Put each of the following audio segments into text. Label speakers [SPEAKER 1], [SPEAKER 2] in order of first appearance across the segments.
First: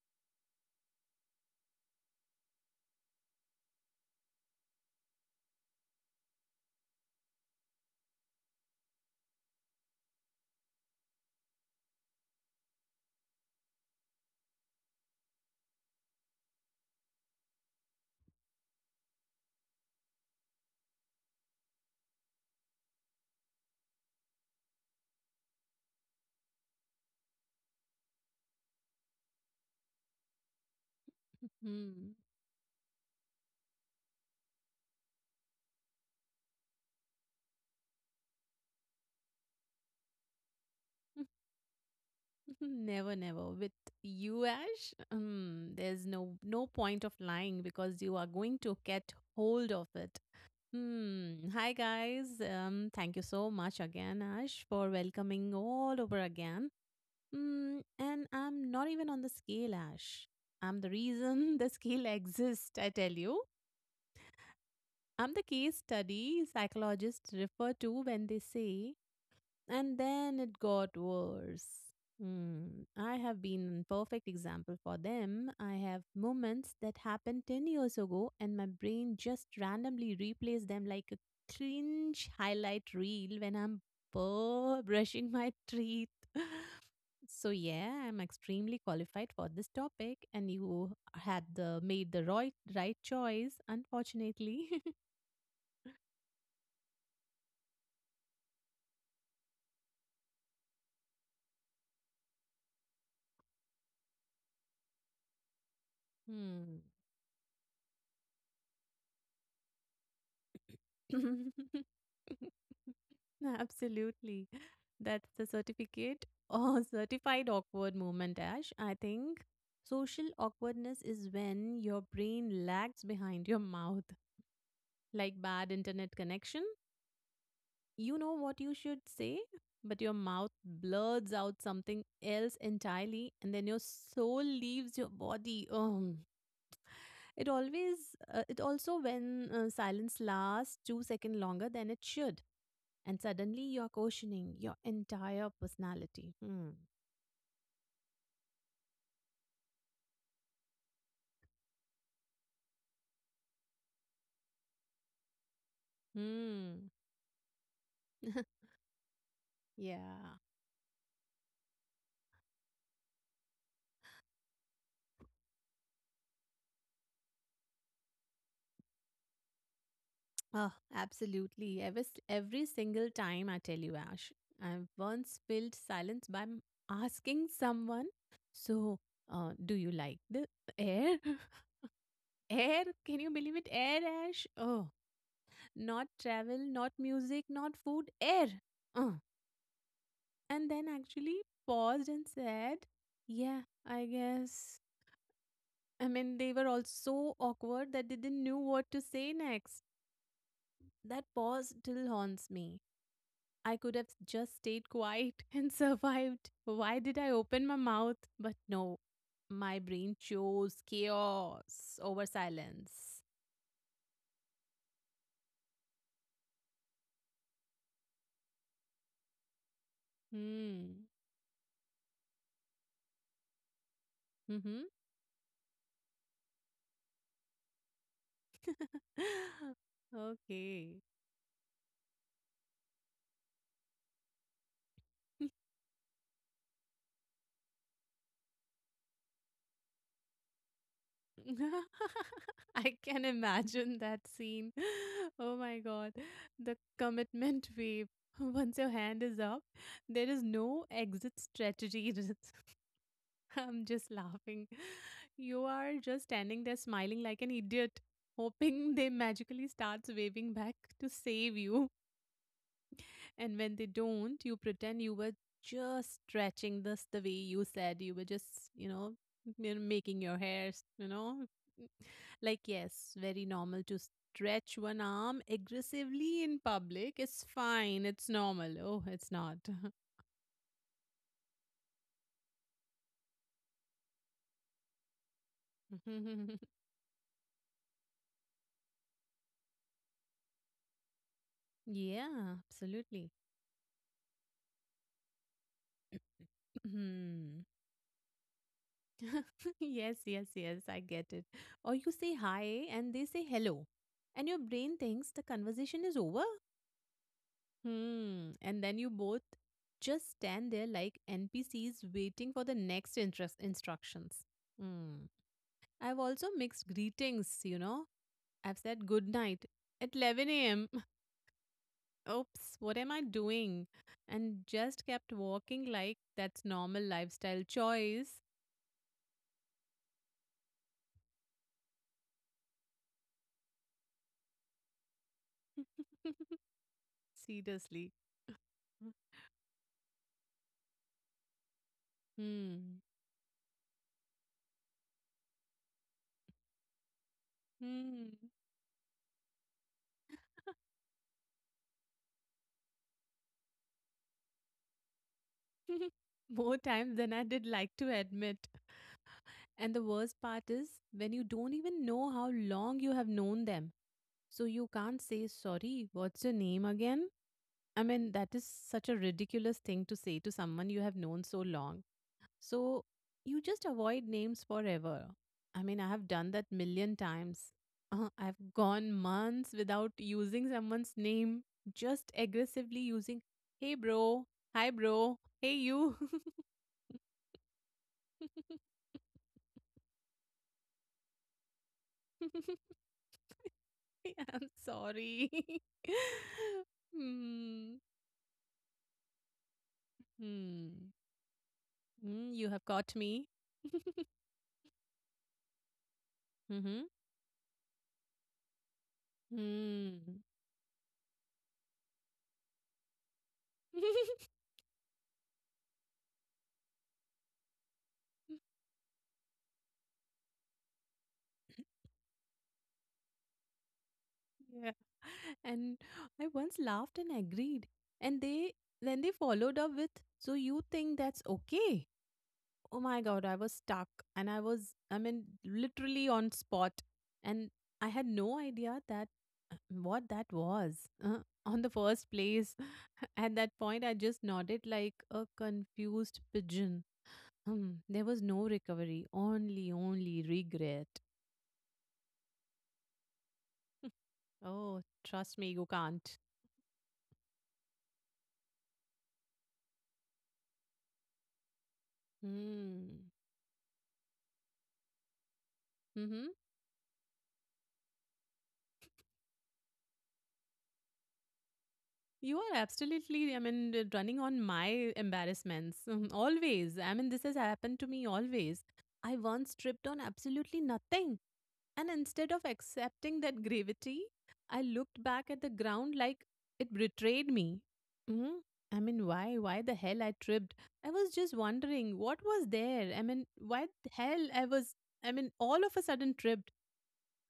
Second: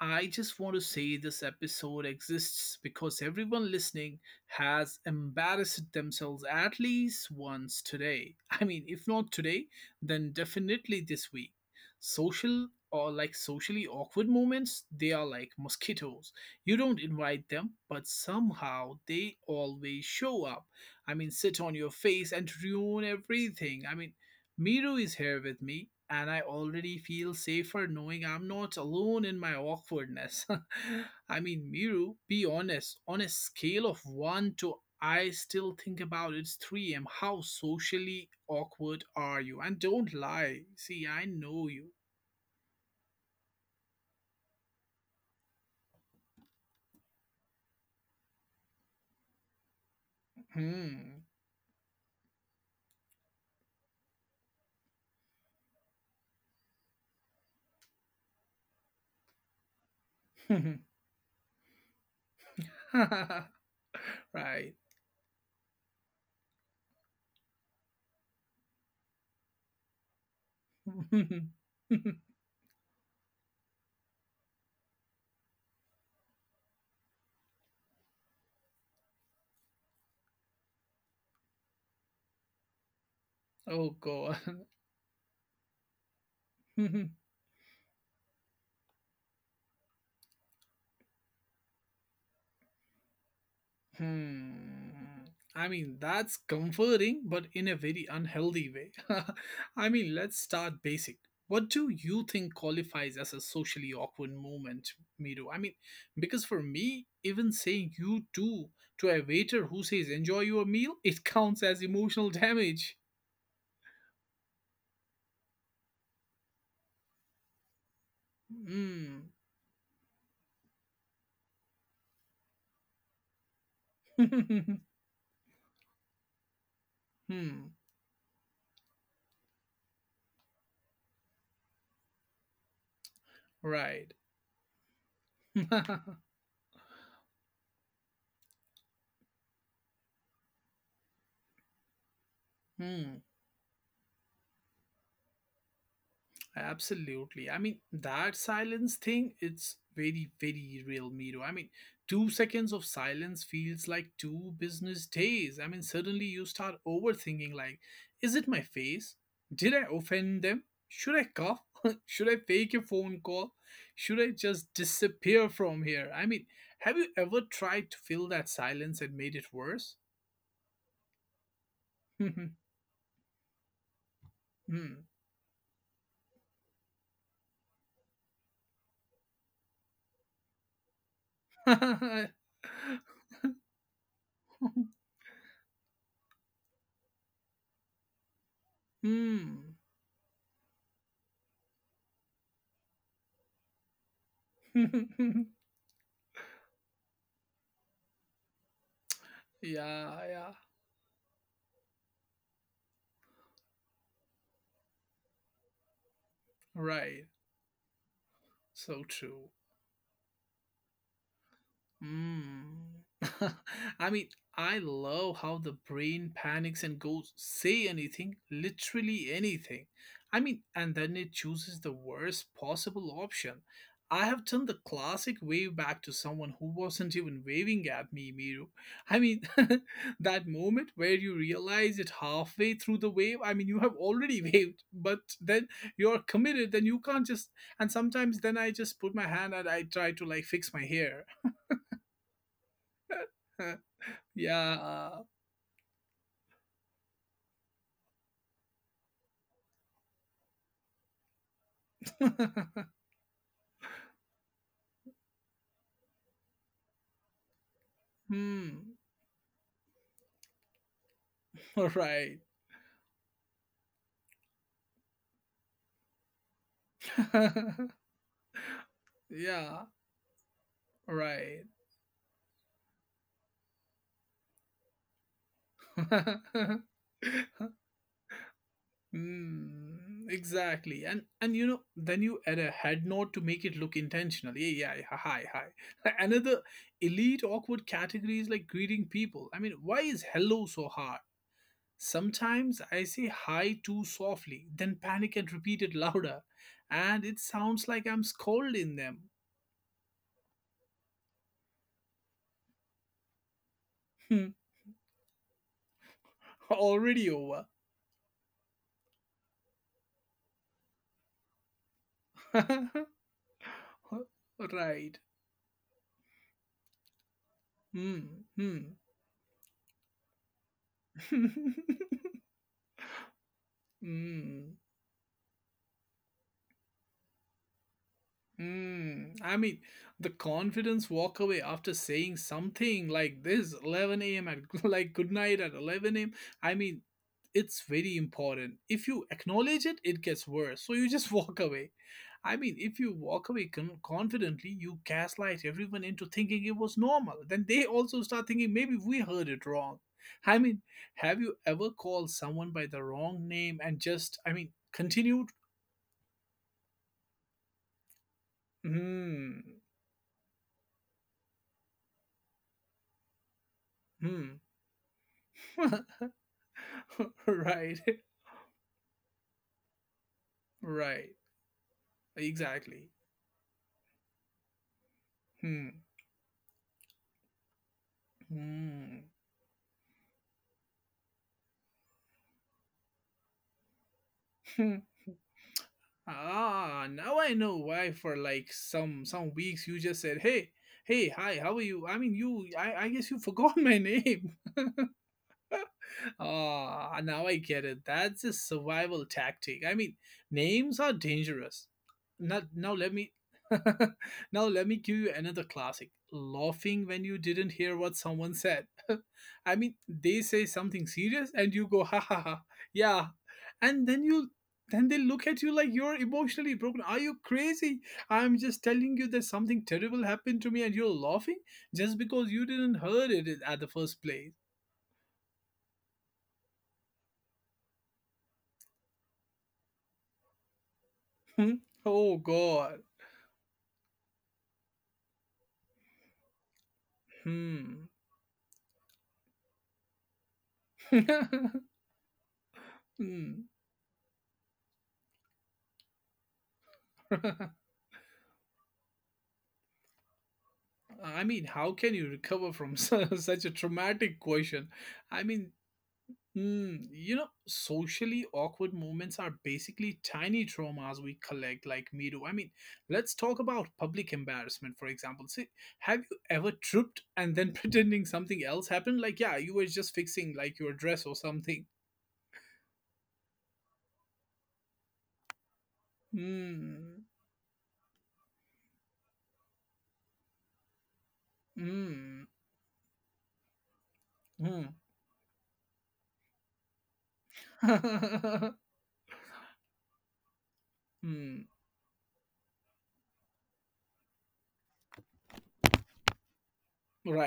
[SPEAKER 1] I just want to say this episode exists because everyone listening has embarrassed themselves at least once today. If not today, then definitely this week. Social or like socially awkward moments, they are like mosquitoes. You don't invite them, but somehow they always show up. Sit on your face and ruin everything. Miru is here with me, and I already feel safer knowing I'm not alone in my awkwardness. I mean,
[SPEAKER 2] Hmm.
[SPEAKER 1] Miru, be honest, on a scale of 1 to I still think about it's 3M, how socially awkward are you? And don't lie. See, I know you.
[SPEAKER 2] Never, never. With you, Ash, there's no point of lying because you are going to get hold of it.
[SPEAKER 1] Hmm.
[SPEAKER 2] Hmm. Hi, guys. Thank you so much again, Ash, for welcoming all over again. Hmm. And I'm not even on the scale, Ash. I'm the reason the scale exists. I tell you,
[SPEAKER 1] Right.
[SPEAKER 2] I'm the case study psychologists refer to when they say and then it got worse. Hmm. I have been a perfect example for them. I have moments that happened 10 years ago, and my brain just randomly replays them like a cringe highlight reel when I'm
[SPEAKER 1] Oh, God.
[SPEAKER 2] brushing my teeth. So yeah, I'm extremely qualified for this topic, and you had the made the right choice. Unfortunately,
[SPEAKER 1] Hmm. That's comforting, but in a very unhealthy way. Let's start basic. What do you think qualifies as a socially awkward moment, Miru? I mean, because for
[SPEAKER 2] hmm.
[SPEAKER 1] me, even saying you too to a waiter who says enjoy your meal, it counts as emotional damage.
[SPEAKER 2] Absolutely. That's the certificate or certified awkward moment, Ash. I
[SPEAKER 1] Hmm.
[SPEAKER 2] think social awkwardness is when your brain lags behind your mouth, like bad internet connection.
[SPEAKER 1] Hmm.
[SPEAKER 2] You know what you should say, but your mouth blurts out something else entirely, and then your
[SPEAKER 1] Right.
[SPEAKER 2] soul leaves your body. Oh, it always, it also when silence lasts 2 seconds longer than it should and
[SPEAKER 1] Hmm.
[SPEAKER 2] suddenly you're questioning your entire personality. Hmm.
[SPEAKER 1] Absolutely. That silence thing, it's very real, Miro. Two seconds of silence feels like two business days. I mean, suddenly you start
[SPEAKER 2] Hmm.
[SPEAKER 1] overthinking like, is it my face? Did I
[SPEAKER 2] yeah.
[SPEAKER 1] offend them? Should I cough? Should I fake a phone call? Should I just disappear from here? Have you ever tried to fill that silence and made it worse?
[SPEAKER 2] Oh, absolutely. Every single time I tell you, Ash, I've
[SPEAKER 1] Hmm.
[SPEAKER 2] once filled silence by asking someone, so do you like the air? air? Can you believe it? Air, Ash? Oh, not travel, not music, not food, air. Uh.
[SPEAKER 1] Hmm.
[SPEAKER 2] And then actually paused and said, yeah, I guess. I mean, they were all so awkward that they didn't know what to say next.
[SPEAKER 1] Yeah, yeah.
[SPEAKER 2] That pause still haunts me. I could have just stayed quiet and survived. Why did
[SPEAKER 1] Right.
[SPEAKER 2] I open my mouth? But no,
[SPEAKER 1] So true.
[SPEAKER 2] my brain chose chaos over
[SPEAKER 1] Mm.
[SPEAKER 2] silence.
[SPEAKER 1] I mean, I love how the brain panics and goes, say anything, literally anything. I mean, and
[SPEAKER 2] Hmm.
[SPEAKER 1] then it chooses the worst possible option. I have done the
[SPEAKER 2] Mm-hmm.
[SPEAKER 1] classic wave back to someone who wasn't even waving at me, Miru. I mean, that moment
[SPEAKER 2] okay.
[SPEAKER 1] where you realize it halfway through the wave, I mean, you have already waved, but then you're committed, then you can't just. And sometimes then I just put my hand and I try to like fix my hair.
[SPEAKER 2] I can imagine that scene.
[SPEAKER 1] Yeah.
[SPEAKER 2] Oh my god, the commitment wave. Once your hand is up, there is no exit strategy. I'm just laughing. You are just standing there smiling like an idiot, hoping
[SPEAKER 1] Hmm.
[SPEAKER 2] they magically starts waving back to save you.
[SPEAKER 1] Right.
[SPEAKER 2] And when they don't, you pretend you were just stretching this the way you said you were just,
[SPEAKER 1] Yeah.
[SPEAKER 2] making your hairs.
[SPEAKER 1] Right.
[SPEAKER 2] Like, yes, very normal to stretch one arm aggressively in public. It's fine. It's normal. Oh, it's not.
[SPEAKER 1] Hmm. Exactly. And you know, then you add a head nod to make it look intentional. Yeah, yeah, yeah, hi, hi. Another elite awkward category is like greeting people. I mean, why is hello so hard?
[SPEAKER 2] yeah,
[SPEAKER 1] Sometimes I
[SPEAKER 2] absolutely.
[SPEAKER 1] say hi too softly, then panic and repeat it louder, and it
[SPEAKER 2] Hmm.
[SPEAKER 1] sounds like I'm scolding them.
[SPEAKER 2] yes, yes, yes. I get it. Or you say hi and they say hello, and your brain thinks the conversation is over.
[SPEAKER 1] Already over.
[SPEAKER 2] Hmm. And then you both just stand there like NPCs waiting for the next interest instructions.
[SPEAKER 1] Right.
[SPEAKER 2] Hmm. I've also mixed greetings.
[SPEAKER 1] Hmm.
[SPEAKER 2] I've
[SPEAKER 1] Hmm.
[SPEAKER 2] said good night at 11 a.m. Oops, what am I doing? And
[SPEAKER 1] Hmm.
[SPEAKER 2] just kept walking like that's normal lifestyle choice.
[SPEAKER 1] Hmm. The confidence walk away after saying something like this, 11 a.m. at like good night at 11 a.m. I mean, it's
[SPEAKER 2] Seriously.
[SPEAKER 1] very important. If you acknowledge it, it gets worse. So you just walk away. I mean,
[SPEAKER 2] Hmm.
[SPEAKER 1] if you walk away confidently, you gaslight everyone into thinking it was normal. Then they also
[SPEAKER 2] Hmm.
[SPEAKER 1] start thinking maybe we heard it wrong. I mean, have you ever called someone by the wrong name and just, continued?
[SPEAKER 2] More times than I did like to admit.
[SPEAKER 1] Hmm.
[SPEAKER 2] And the worst part is when you don't even know how long you have known them.
[SPEAKER 1] Hmm.
[SPEAKER 2] So you can't say, sorry, what's your name again?
[SPEAKER 1] Right.
[SPEAKER 2] I mean, that is such a ridiculous thing to say to someone you have
[SPEAKER 1] Right.
[SPEAKER 2] known so long. So
[SPEAKER 1] Exactly.
[SPEAKER 2] you just avoid names forever. I mean,
[SPEAKER 1] Hmm.
[SPEAKER 2] I have done that million times. I've gone
[SPEAKER 1] Hmm.
[SPEAKER 2] months without using someone's name, just aggressively using, hey, bro, hi,
[SPEAKER 1] Hmm.
[SPEAKER 2] bro, hey, you.
[SPEAKER 1] Ah, now I know why for like some weeks you just said, "Hey, hey, hi, how are you?" I mean, you I guess you forgot my name.
[SPEAKER 2] I'm sorry.
[SPEAKER 1] Ah, now I get
[SPEAKER 2] Hmm.
[SPEAKER 1] it. That's a survival tactic. Names
[SPEAKER 2] Hmm.
[SPEAKER 1] are dangerous.
[SPEAKER 2] Hmm.
[SPEAKER 1] Now,
[SPEAKER 2] You have
[SPEAKER 1] now let
[SPEAKER 2] got
[SPEAKER 1] me
[SPEAKER 2] me.
[SPEAKER 1] now let me give you another classic.
[SPEAKER 2] Mm-hmm.
[SPEAKER 1] Laughing when you didn't hear what someone said. I mean,
[SPEAKER 2] Hmm.
[SPEAKER 1] they say something serious and you go ha ha ha. Yeah. And then they look at you like you're emotionally broken. Are you crazy? I'm just telling you that something terrible happened to me and you're laughing just because you didn't heard it at the first place.
[SPEAKER 2] Yeah. And I once laughed and agreed. And they Then they followed up with, so you think that's okay?
[SPEAKER 1] Oh
[SPEAKER 2] Oh
[SPEAKER 1] god.
[SPEAKER 2] my god, I was stuck, and I was, I mean, literally on spot, and
[SPEAKER 1] Hmm.
[SPEAKER 2] I had no idea that uh, what that was uh, on the first place. at
[SPEAKER 1] Hmm.
[SPEAKER 2] that point I just nodded like a confused pigeon. Hmm, there was no recovery, only regret.
[SPEAKER 1] I mean, how can you recover from such a traumatic question?
[SPEAKER 2] oh,
[SPEAKER 1] I
[SPEAKER 2] trust me,
[SPEAKER 1] mean,
[SPEAKER 2] you can't.
[SPEAKER 1] hmm, you know, socially awkward moments are basically tiny traumas we collect, like me do. I mean,
[SPEAKER 2] Hmm.
[SPEAKER 1] let's talk about public embarrassment, for example. See, have you
[SPEAKER 2] Mm-hmm.
[SPEAKER 1] ever tripped and then pretending something else happened? Like, yeah, you were just fixing like your dress or something.
[SPEAKER 2] You are absolutely, I mean, running on my embarrassments. Always. I
[SPEAKER 1] Hmm.
[SPEAKER 2] mean, this has happened to me always. I once tripped on absolutely nothing. And
[SPEAKER 1] Hmm.
[SPEAKER 2] instead of accepting that gravity, I
[SPEAKER 1] Hmm.
[SPEAKER 2] looked back at the ground like it betrayed me. Hmm. I mean, why? Why the hell I tripped? I was just
[SPEAKER 1] Hmm.
[SPEAKER 2] wondering what was there. I mean, why the hell I was, I mean, all of a sudden tripped.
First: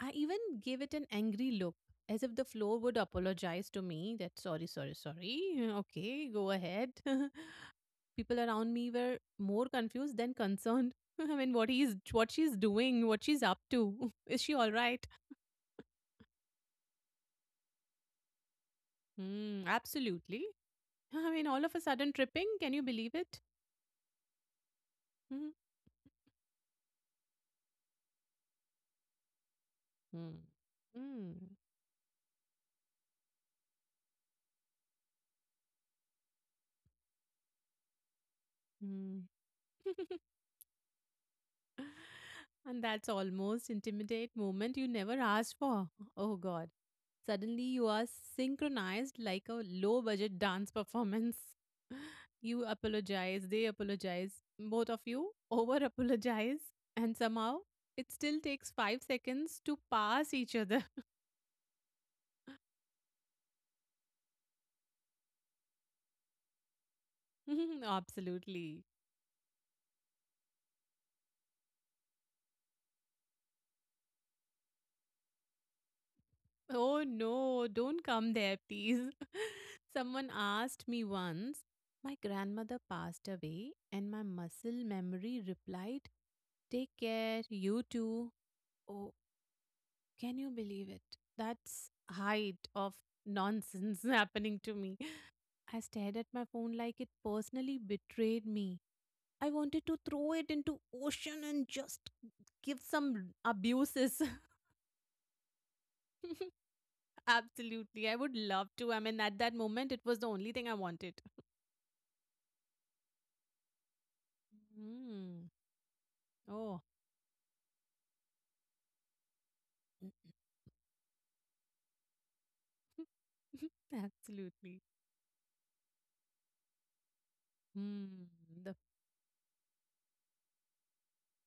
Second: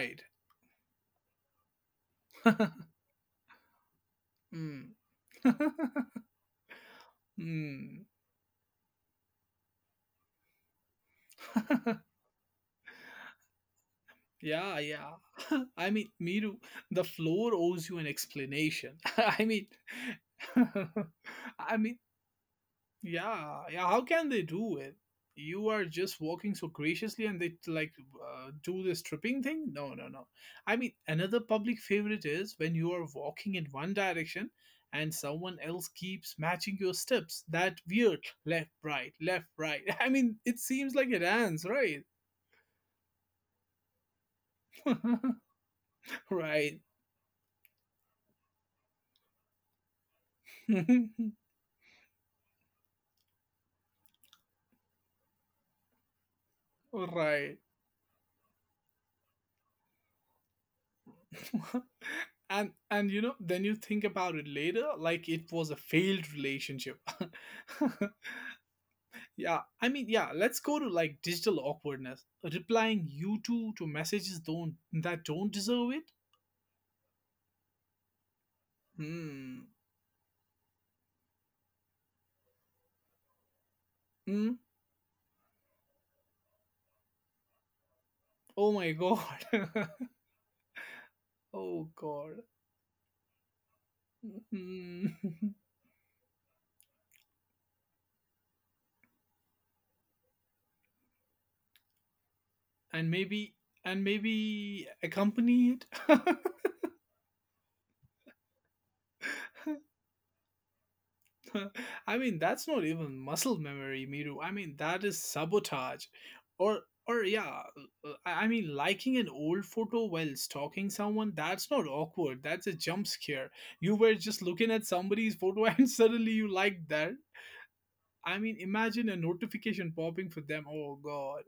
[SPEAKER 2] I even gave it an angry look, as if the floor would apologize to me that sorry, sorry,
[SPEAKER 1] Hmm.
[SPEAKER 2] sorry. Okay, go ahead.
[SPEAKER 1] Hmm.
[SPEAKER 2] People around me were more confused than concerned. I mean, what he's, what she's doing, what she's up to. Is she all
[SPEAKER 1] Yeah,
[SPEAKER 2] right?
[SPEAKER 1] yeah. I mean, Miru, the floor owes you an explanation. I
[SPEAKER 2] Hmm,
[SPEAKER 1] mean,
[SPEAKER 2] absolutely. I mean, all of
[SPEAKER 1] I
[SPEAKER 2] a
[SPEAKER 1] mean,
[SPEAKER 2] sudden tripping. Can you believe it?
[SPEAKER 1] yeah, yeah. How can they do it?
[SPEAKER 2] Hmm.
[SPEAKER 1] You are just walking so graciously, and they like do this tripping thing. No, no, no.
[SPEAKER 2] Hmm.
[SPEAKER 1] I mean,
[SPEAKER 2] Hmm.
[SPEAKER 1] another public favorite is when you are walking in one direction, and someone else keeps matching your steps. That weird left, right,
[SPEAKER 2] Hmm.
[SPEAKER 1] left, right. I mean, it seems like a dance, right?
[SPEAKER 2] And that's almost intimidate moment you never asked for. Oh god.
[SPEAKER 1] Right.
[SPEAKER 2] Suddenly you are synchronized like a low budget dance performance. You apologize, they apologize, both of you over apologize, and
[SPEAKER 1] Right.
[SPEAKER 2] somehow it still takes 5 seconds to pass each other.
[SPEAKER 1] And you know, then you think about it later like it was a failed relationship.
[SPEAKER 2] Absolutely.
[SPEAKER 1] Yeah. I mean, yeah, let's go to like digital awkwardness. Replying you two to messages don't that don't deserve it?
[SPEAKER 2] Oh no, don't come there, please.
[SPEAKER 1] Hmm.
[SPEAKER 2] Someone asked me once, my grandmother passed away, and my
[SPEAKER 1] Mm.
[SPEAKER 2] muscle memory replied, take care, you too.
[SPEAKER 1] Oh my
[SPEAKER 2] Oh,
[SPEAKER 1] god.
[SPEAKER 2] can you believe it? That's
[SPEAKER 1] Oh god.
[SPEAKER 2] height of nonsense happening to me.
[SPEAKER 1] Hmm.
[SPEAKER 2] I stared at my phone like it personally betrayed me. I wanted to throw it into ocean and just give
[SPEAKER 1] and
[SPEAKER 2] some
[SPEAKER 1] maybe and
[SPEAKER 2] abuses.
[SPEAKER 1] maybe accompany it.
[SPEAKER 2] Absolutely. I would love to. I mean, at that moment, it was the only thing I wanted.
[SPEAKER 1] That's not even muscle memory, Miru. That is
[SPEAKER 2] Mm.
[SPEAKER 1] sabotage.
[SPEAKER 2] Oh,
[SPEAKER 1] Or, or yeah, I mean, liking an old photo while stalking someone, that's not awkward. That's a jump scare. You were just looking
[SPEAKER 2] absolutely.
[SPEAKER 1] at somebody's photo and suddenly you liked that.
[SPEAKER 2] Mm.
[SPEAKER 1] I mean,
[SPEAKER 2] The,
[SPEAKER 1] imagine a notification popping for them. Oh, God.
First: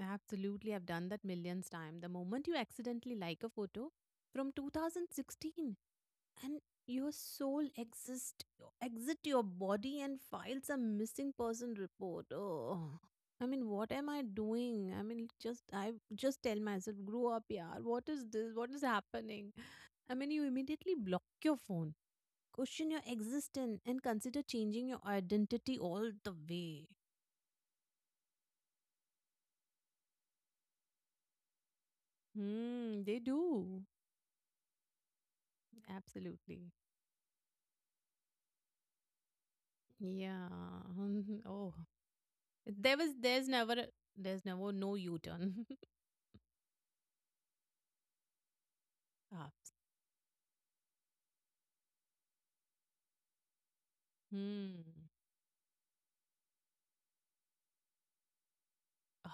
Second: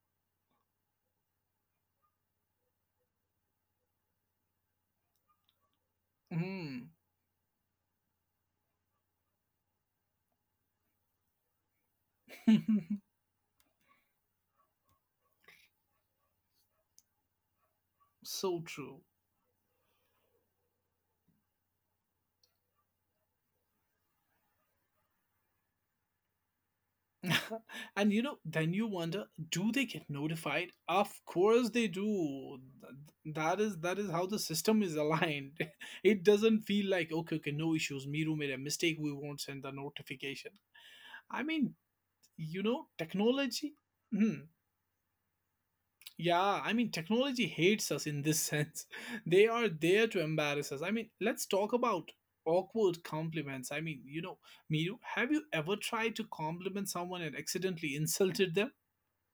[SPEAKER 2] Absolutely. I've done that millions time. The moment you accidentally like a photo from 2016 and
[SPEAKER 1] Mm.
[SPEAKER 2] your soul exist exit your body and files a missing person report. Oh. I mean, what am I doing? I mean, just I just tell myself, grow up, yeah. What is this?
[SPEAKER 1] So
[SPEAKER 2] What is
[SPEAKER 1] true.
[SPEAKER 2] happening? I mean, you immediately block your phone, question your existence, and consider changing your identity all the way.
[SPEAKER 1] And you know, then you wonder, do they get notified? Of course they do.
[SPEAKER 2] Hmm, they do.
[SPEAKER 1] That is how the system is aligned. It doesn't
[SPEAKER 2] Absolutely.
[SPEAKER 1] feel like okay, okay, no issues. Miru made a mistake. We won't send the
[SPEAKER 2] Yeah.
[SPEAKER 1] notification. I
[SPEAKER 2] Oh,
[SPEAKER 1] mean, you know,
[SPEAKER 2] there was, there's never,
[SPEAKER 1] technology.
[SPEAKER 2] a- there's
[SPEAKER 1] Hmm,
[SPEAKER 2] never no U turn.
[SPEAKER 1] yeah, I mean, technology hates us in this sense. They are
[SPEAKER 2] Apps.
[SPEAKER 1] there to embarrass us. Let's talk about awkward compliments. I mean, you know,
[SPEAKER 2] Hmm.
[SPEAKER 1] Miru, have you ever tried to compliment someone and accidentally insulted them?
[SPEAKER 2] Ugh.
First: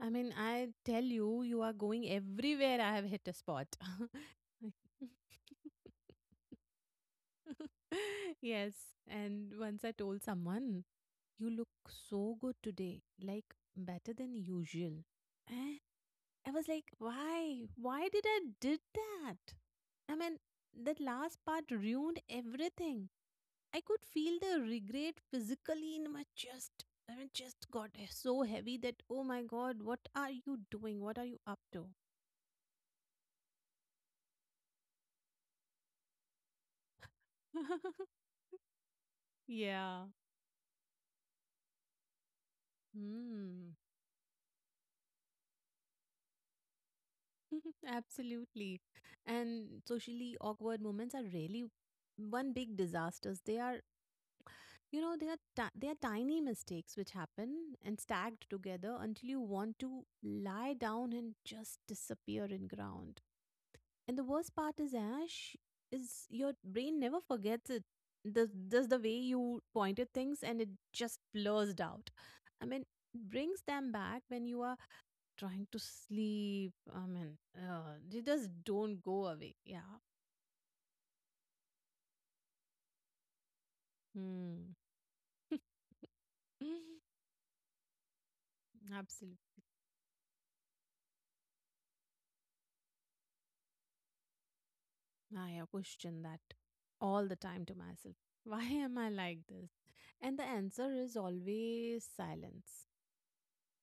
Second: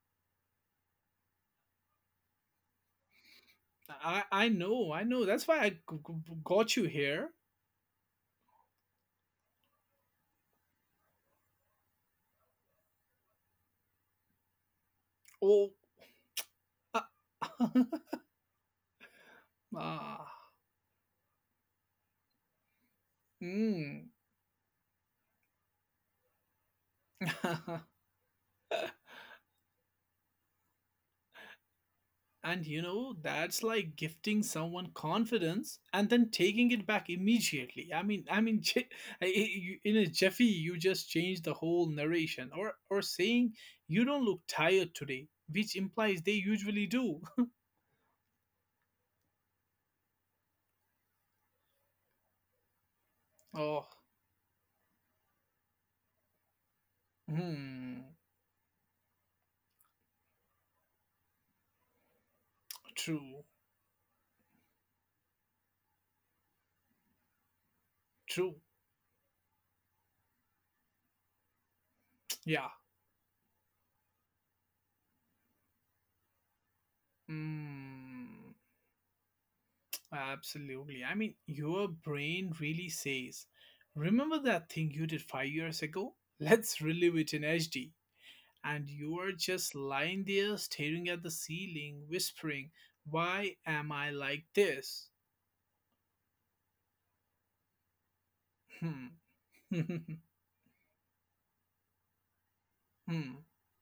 [SPEAKER 2] I mean, I tell you, you are going everywhere. I have hit a spot.
[SPEAKER 1] I know, I know. That's why I got you here.
[SPEAKER 2] yes. And once I told someone, you look so good today, like better than usual.
[SPEAKER 1] Oh,
[SPEAKER 2] Eh? I was like,
[SPEAKER 1] uh,
[SPEAKER 2] why? Why did I did that? I
[SPEAKER 1] ah,
[SPEAKER 2] mean, that last part ruined everything. I could
[SPEAKER 1] mm.
[SPEAKER 2] feel the regret physically in my chest. I mean, chest got so heavy that, oh my god, what are you doing? What are you up to?
[SPEAKER 1] And you know, that's like gifting someone confidence and then taking it back immediately. In
[SPEAKER 2] yeah.
[SPEAKER 1] a jiffy, you just change the whole narration, or saying
[SPEAKER 2] Hmm.
[SPEAKER 1] you don't look tired today, which implies they usually do.
[SPEAKER 2] Absolutely. And socially awkward moments are really one big disasters. They are,
[SPEAKER 1] Oh,
[SPEAKER 2] you know, they are they are tiny mistakes which happen and
[SPEAKER 1] hmm,
[SPEAKER 2] stacked together until you want to lie down and just disappear in ground.
[SPEAKER 1] true,
[SPEAKER 2] And the worst part is, Ash, is your brain never forgets it. The
[SPEAKER 1] true.
[SPEAKER 2] just the way you pointed things and it just blurs out. I
[SPEAKER 1] Yeah.
[SPEAKER 2] mean, brings them back when you are trying to sleep. I mean, they
[SPEAKER 1] Hmm.
[SPEAKER 2] just don't go away. Yeah.
[SPEAKER 1] Absolutely. I mean, your brain really says, remember that
[SPEAKER 2] Hmm.
[SPEAKER 1] thing you did five years ago? Let's relive it in HD. And you are
[SPEAKER 2] Absolutely.
[SPEAKER 1] just lying there staring at the ceiling, whispering, why am I like this?
[SPEAKER 2] I question that all the time to myself. Why am I
[SPEAKER 1] Hmm.
[SPEAKER 2] like this?
[SPEAKER 1] Hmm.
[SPEAKER 2] And the answer is always silence.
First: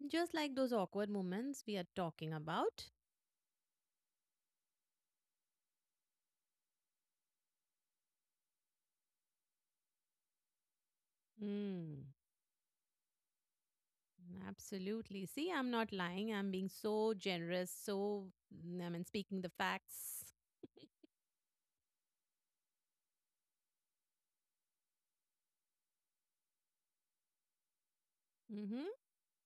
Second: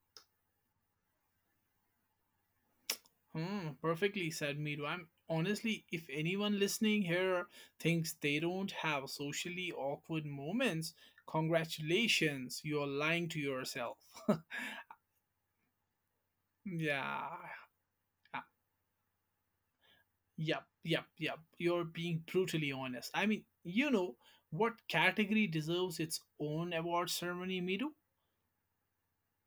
[SPEAKER 2] Just like those awkward moments we are talking about.
[SPEAKER 1] Hmm. Perfectly said Miru. I'm honestly, if anyone listening here thinks they don't have socially awkward moments,
[SPEAKER 2] Hmm.
[SPEAKER 1] congratulations, you're lying to yourself.
[SPEAKER 2] Absolutely. See, I'm not lying. I'm being so
[SPEAKER 1] Yeah.
[SPEAKER 2] generous. So, mm, I mean, speaking the facts.
[SPEAKER 1] Yep, yep, yep. You're being brutally honest. I mean, you know what category deserves its own award ceremony, Midu?
[SPEAKER 2] Mm-hmm.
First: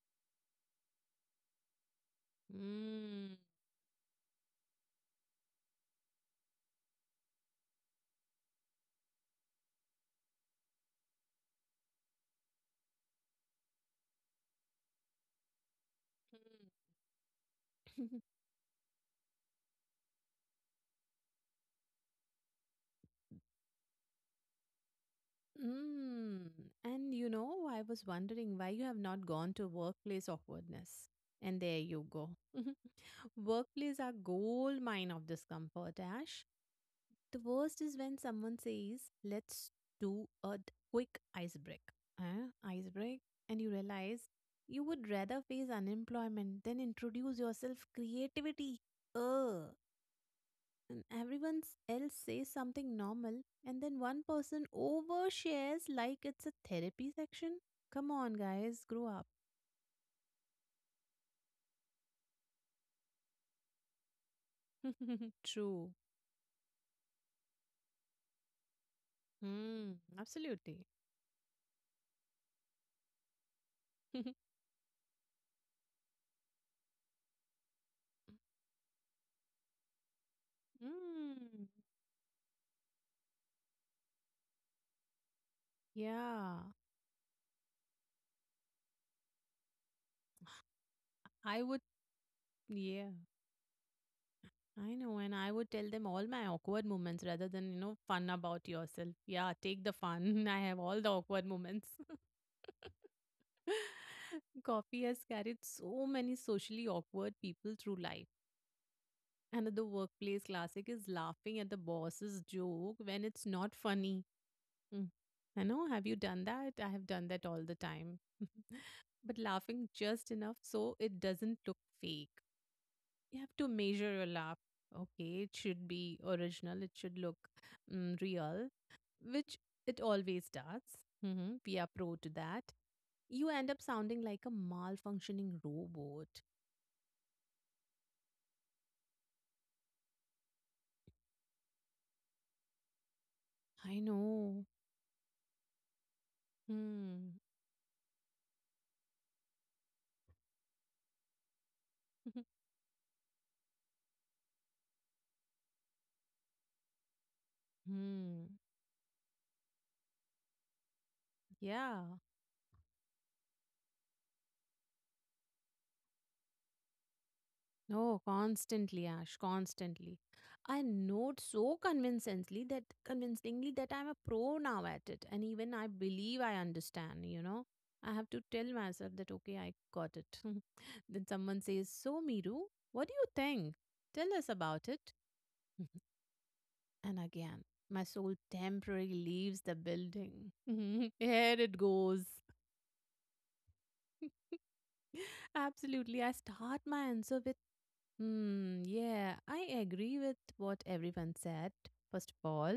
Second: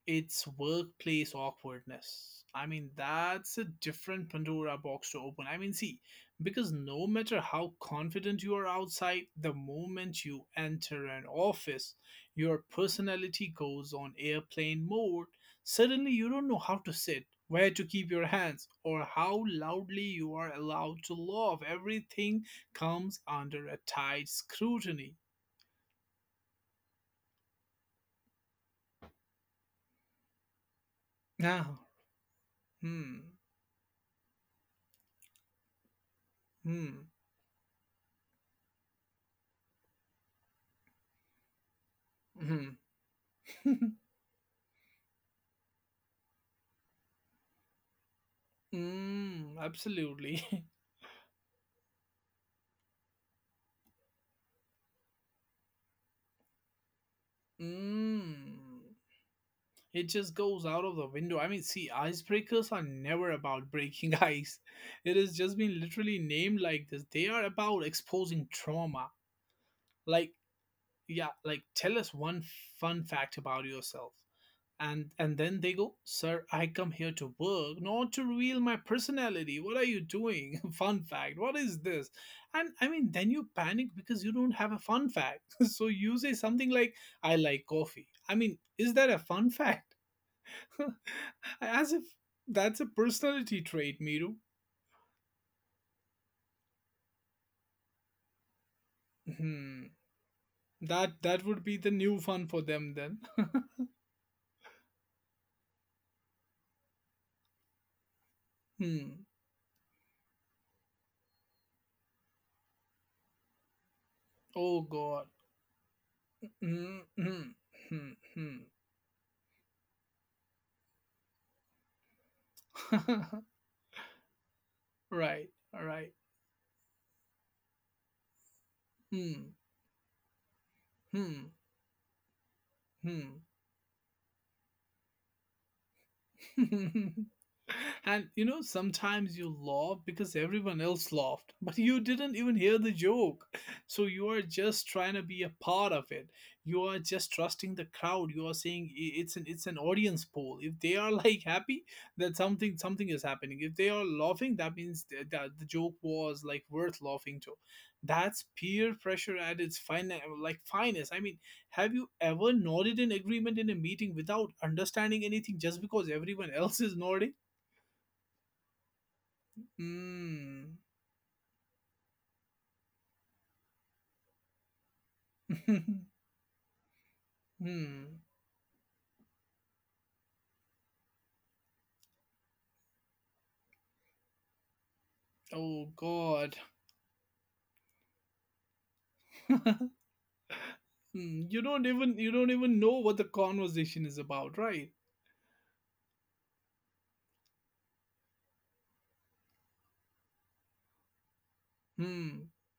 [SPEAKER 1] It's workplace awkwardness. I mean,
[SPEAKER 2] Mm.
[SPEAKER 1] that's a different Pandora box to open. Because no matter how confident you are outside, the moment you enter an office, your personality goes on airplane mode. Suddenly, you don't know how to sit, where to keep your hands, or how loudly you are allowed to laugh. Everything comes under a tight scrutiny.
[SPEAKER 2] Mm. And you know, I was wondering why you have not gone to workplace awkwardness. And there
[SPEAKER 1] Now,
[SPEAKER 2] you go.
[SPEAKER 1] hmm,
[SPEAKER 2] Workplace are gold mine of discomfort, Ash.
[SPEAKER 1] hmm,
[SPEAKER 2] The worst is when someone says, let's do a quick ice break. Eh?
[SPEAKER 1] hmm.
[SPEAKER 2] Ice break. And you realize you would rather face unemployment than introduce yourself creativity.
[SPEAKER 1] Mm,
[SPEAKER 2] Ugh,
[SPEAKER 1] absolutely.
[SPEAKER 2] and else says something normal, and then one person overshares like it's a therapy section. Come on, guys,
[SPEAKER 1] Mm.
[SPEAKER 2] grow up.
[SPEAKER 1] It just goes out of the window. Icebreakers are never about breaking ice. It has just been
[SPEAKER 2] True.
[SPEAKER 1] literally named like this. They are about exposing trauma.
[SPEAKER 2] Hmm.
[SPEAKER 1] Like,
[SPEAKER 2] Absolutely.
[SPEAKER 1] yeah, like tell us one fun fact about yourself. And then they go sir I come here to work not to reveal my personality what are you doing fun fact what
[SPEAKER 2] Hmm.
[SPEAKER 1] is this and I mean then you panic because you don't have a fun fact so you say
[SPEAKER 2] Yeah.
[SPEAKER 1] something like I like coffee I mean is that a fun fact
[SPEAKER 2] I would.
[SPEAKER 1] as if that's a
[SPEAKER 2] Yeah.
[SPEAKER 1] personality trait Miru.
[SPEAKER 2] I know. And I would tell them all my awkward moments rather than, you know, fun about yourself. Yeah. Take
[SPEAKER 1] Hmm,
[SPEAKER 2] the fun. I have all the
[SPEAKER 1] that that
[SPEAKER 2] awkward
[SPEAKER 1] would be
[SPEAKER 2] moments.
[SPEAKER 1] the new fun for them then.
[SPEAKER 2] Coffee has carried so many socially awkward people through life.
[SPEAKER 1] Hmm.
[SPEAKER 2] Another workplace classic is laughing at the boss's joke when it's not funny.
[SPEAKER 1] Oh
[SPEAKER 2] Mm.
[SPEAKER 1] god.
[SPEAKER 2] I know, have you done that? I
[SPEAKER 1] Hmm.
[SPEAKER 2] have done that
[SPEAKER 1] Hmm.
[SPEAKER 2] all the
[SPEAKER 1] Hmm.
[SPEAKER 2] time.
[SPEAKER 1] Hmm.
[SPEAKER 2] but laughing just enough so it doesn't look fake. You have to measure your laugh. Okay,
[SPEAKER 1] Right,
[SPEAKER 2] it should
[SPEAKER 1] right.
[SPEAKER 2] be original, it should look mm, real,
[SPEAKER 1] Hmm.
[SPEAKER 2] which it always does.
[SPEAKER 1] Hmm.
[SPEAKER 2] Hmm, we are pro to that.
[SPEAKER 1] Hmm.
[SPEAKER 2] You end up sounding like a malfunctioning robot.
[SPEAKER 1] And you know, sometimes you laugh because everyone else laughed, but you didn't even hear the joke.
[SPEAKER 2] I
[SPEAKER 1] So you are
[SPEAKER 2] know.
[SPEAKER 1] just trying to be a part of it. You are just
[SPEAKER 2] Hmm.
[SPEAKER 1] trusting the crowd. You are saying it's an audience poll. If they are like happy, then something something is happening. If they are laughing, that means that the joke was like worth laughing to. That's
[SPEAKER 2] hmm.
[SPEAKER 1] peer pressure at its finest. I mean, have
[SPEAKER 2] Yeah.
[SPEAKER 1] you ever nodded in agreement in a meeting without understanding anything just because everyone else is nodding?
[SPEAKER 2] No, constantly, Ash, constantly.
[SPEAKER 1] Hmm.
[SPEAKER 2] I note so convincingly that I'm a pro now at it, and even I believe I understand. You know, I
[SPEAKER 1] Hmm.
[SPEAKER 2] have to tell myself that okay, I got it. then someone says, "So, Miru, what do you think? Tell us about it."
[SPEAKER 1] Oh God.
[SPEAKER 2] and again, my soul temporarily leaves the building.
[SPEAKER 1] Hmm.
[SPEAKER 2] Here
[SPEAKER 1] You
[SPEAKER 2] it
[SPEAKER 1] don't even
[SPEAKER 2] goes.
[SPEAKER 1] you don't even know what the conversation is about, right?
[SPEAKER 2] Absolutely, I start my answer with yeah, I agree with what everyone said. First
[SPEAKER 1] Hmm.
[SPEAKER 2] of all,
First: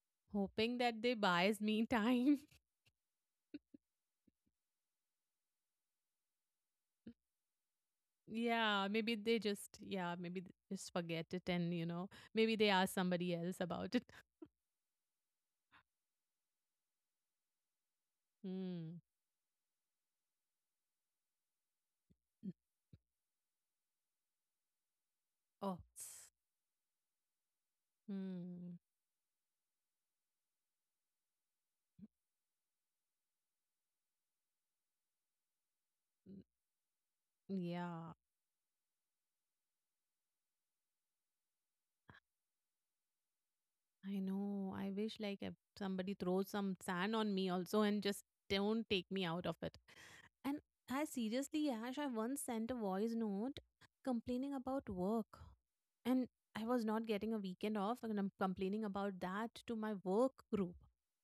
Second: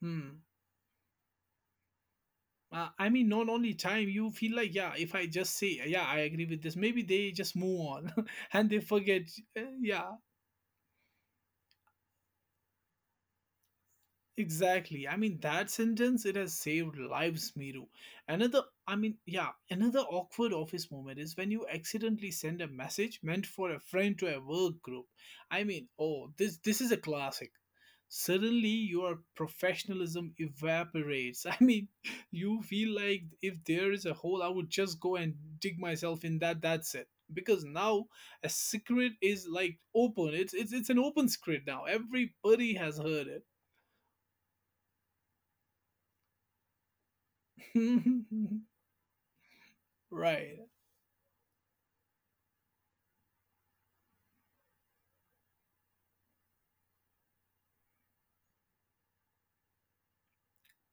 [SPEAKER 1] Hmm.
[SPEAKER 2] hoping that they buys me time.
[SPEAKER 1] I mean, not only time, you feel like, yeah, if I just say, yeah, I agree with this, maybe they just move on and they
[SPEAKER 2] Yeah, maybe
[SPEAKER 1] forget.
[SPEAKER 2] they just,
[SPEAKER 1] Yeah,
[SPEAKER 2] yeah, maybe they just forget it and maybe they ask somebody else about it.
[SPEAKER 1] exactly. I mean, that sentence, it has saved lives, Miru. Another,
[SPEAKER 2] Hmm.
[SPEAKER 1] another awkward office moment is when you accidentally send a message meant for a friend to a work group. I
[SPEAKER 2] Oh,
[SPEAKER 1] mean, oh, this is a classic. Suddenly,
[SPEAKER 2] hmm.
[SPEAKER 1] your professionalism evaporates. I mean, you feel like if there is a hole, I would just go and dig myself
[SPEAKER 2] N-
[SPEAKER 1] in that. That's it. Because now
[SPEAKER 2] Yeah,
[SPEAKER 1] a secret is like open. It's an open secret now. Everybody has heard it
[SPEAKER 2] I know. I wish like if somebody throws some sand on me also and just don't take me out of it. And
[SPEAKER 1] right.
[SPEAKER 2] I seriously, Ash, I once sent a voice note complaining about work. And I was not getting a weekend off, and I'm complaining about that to my work group.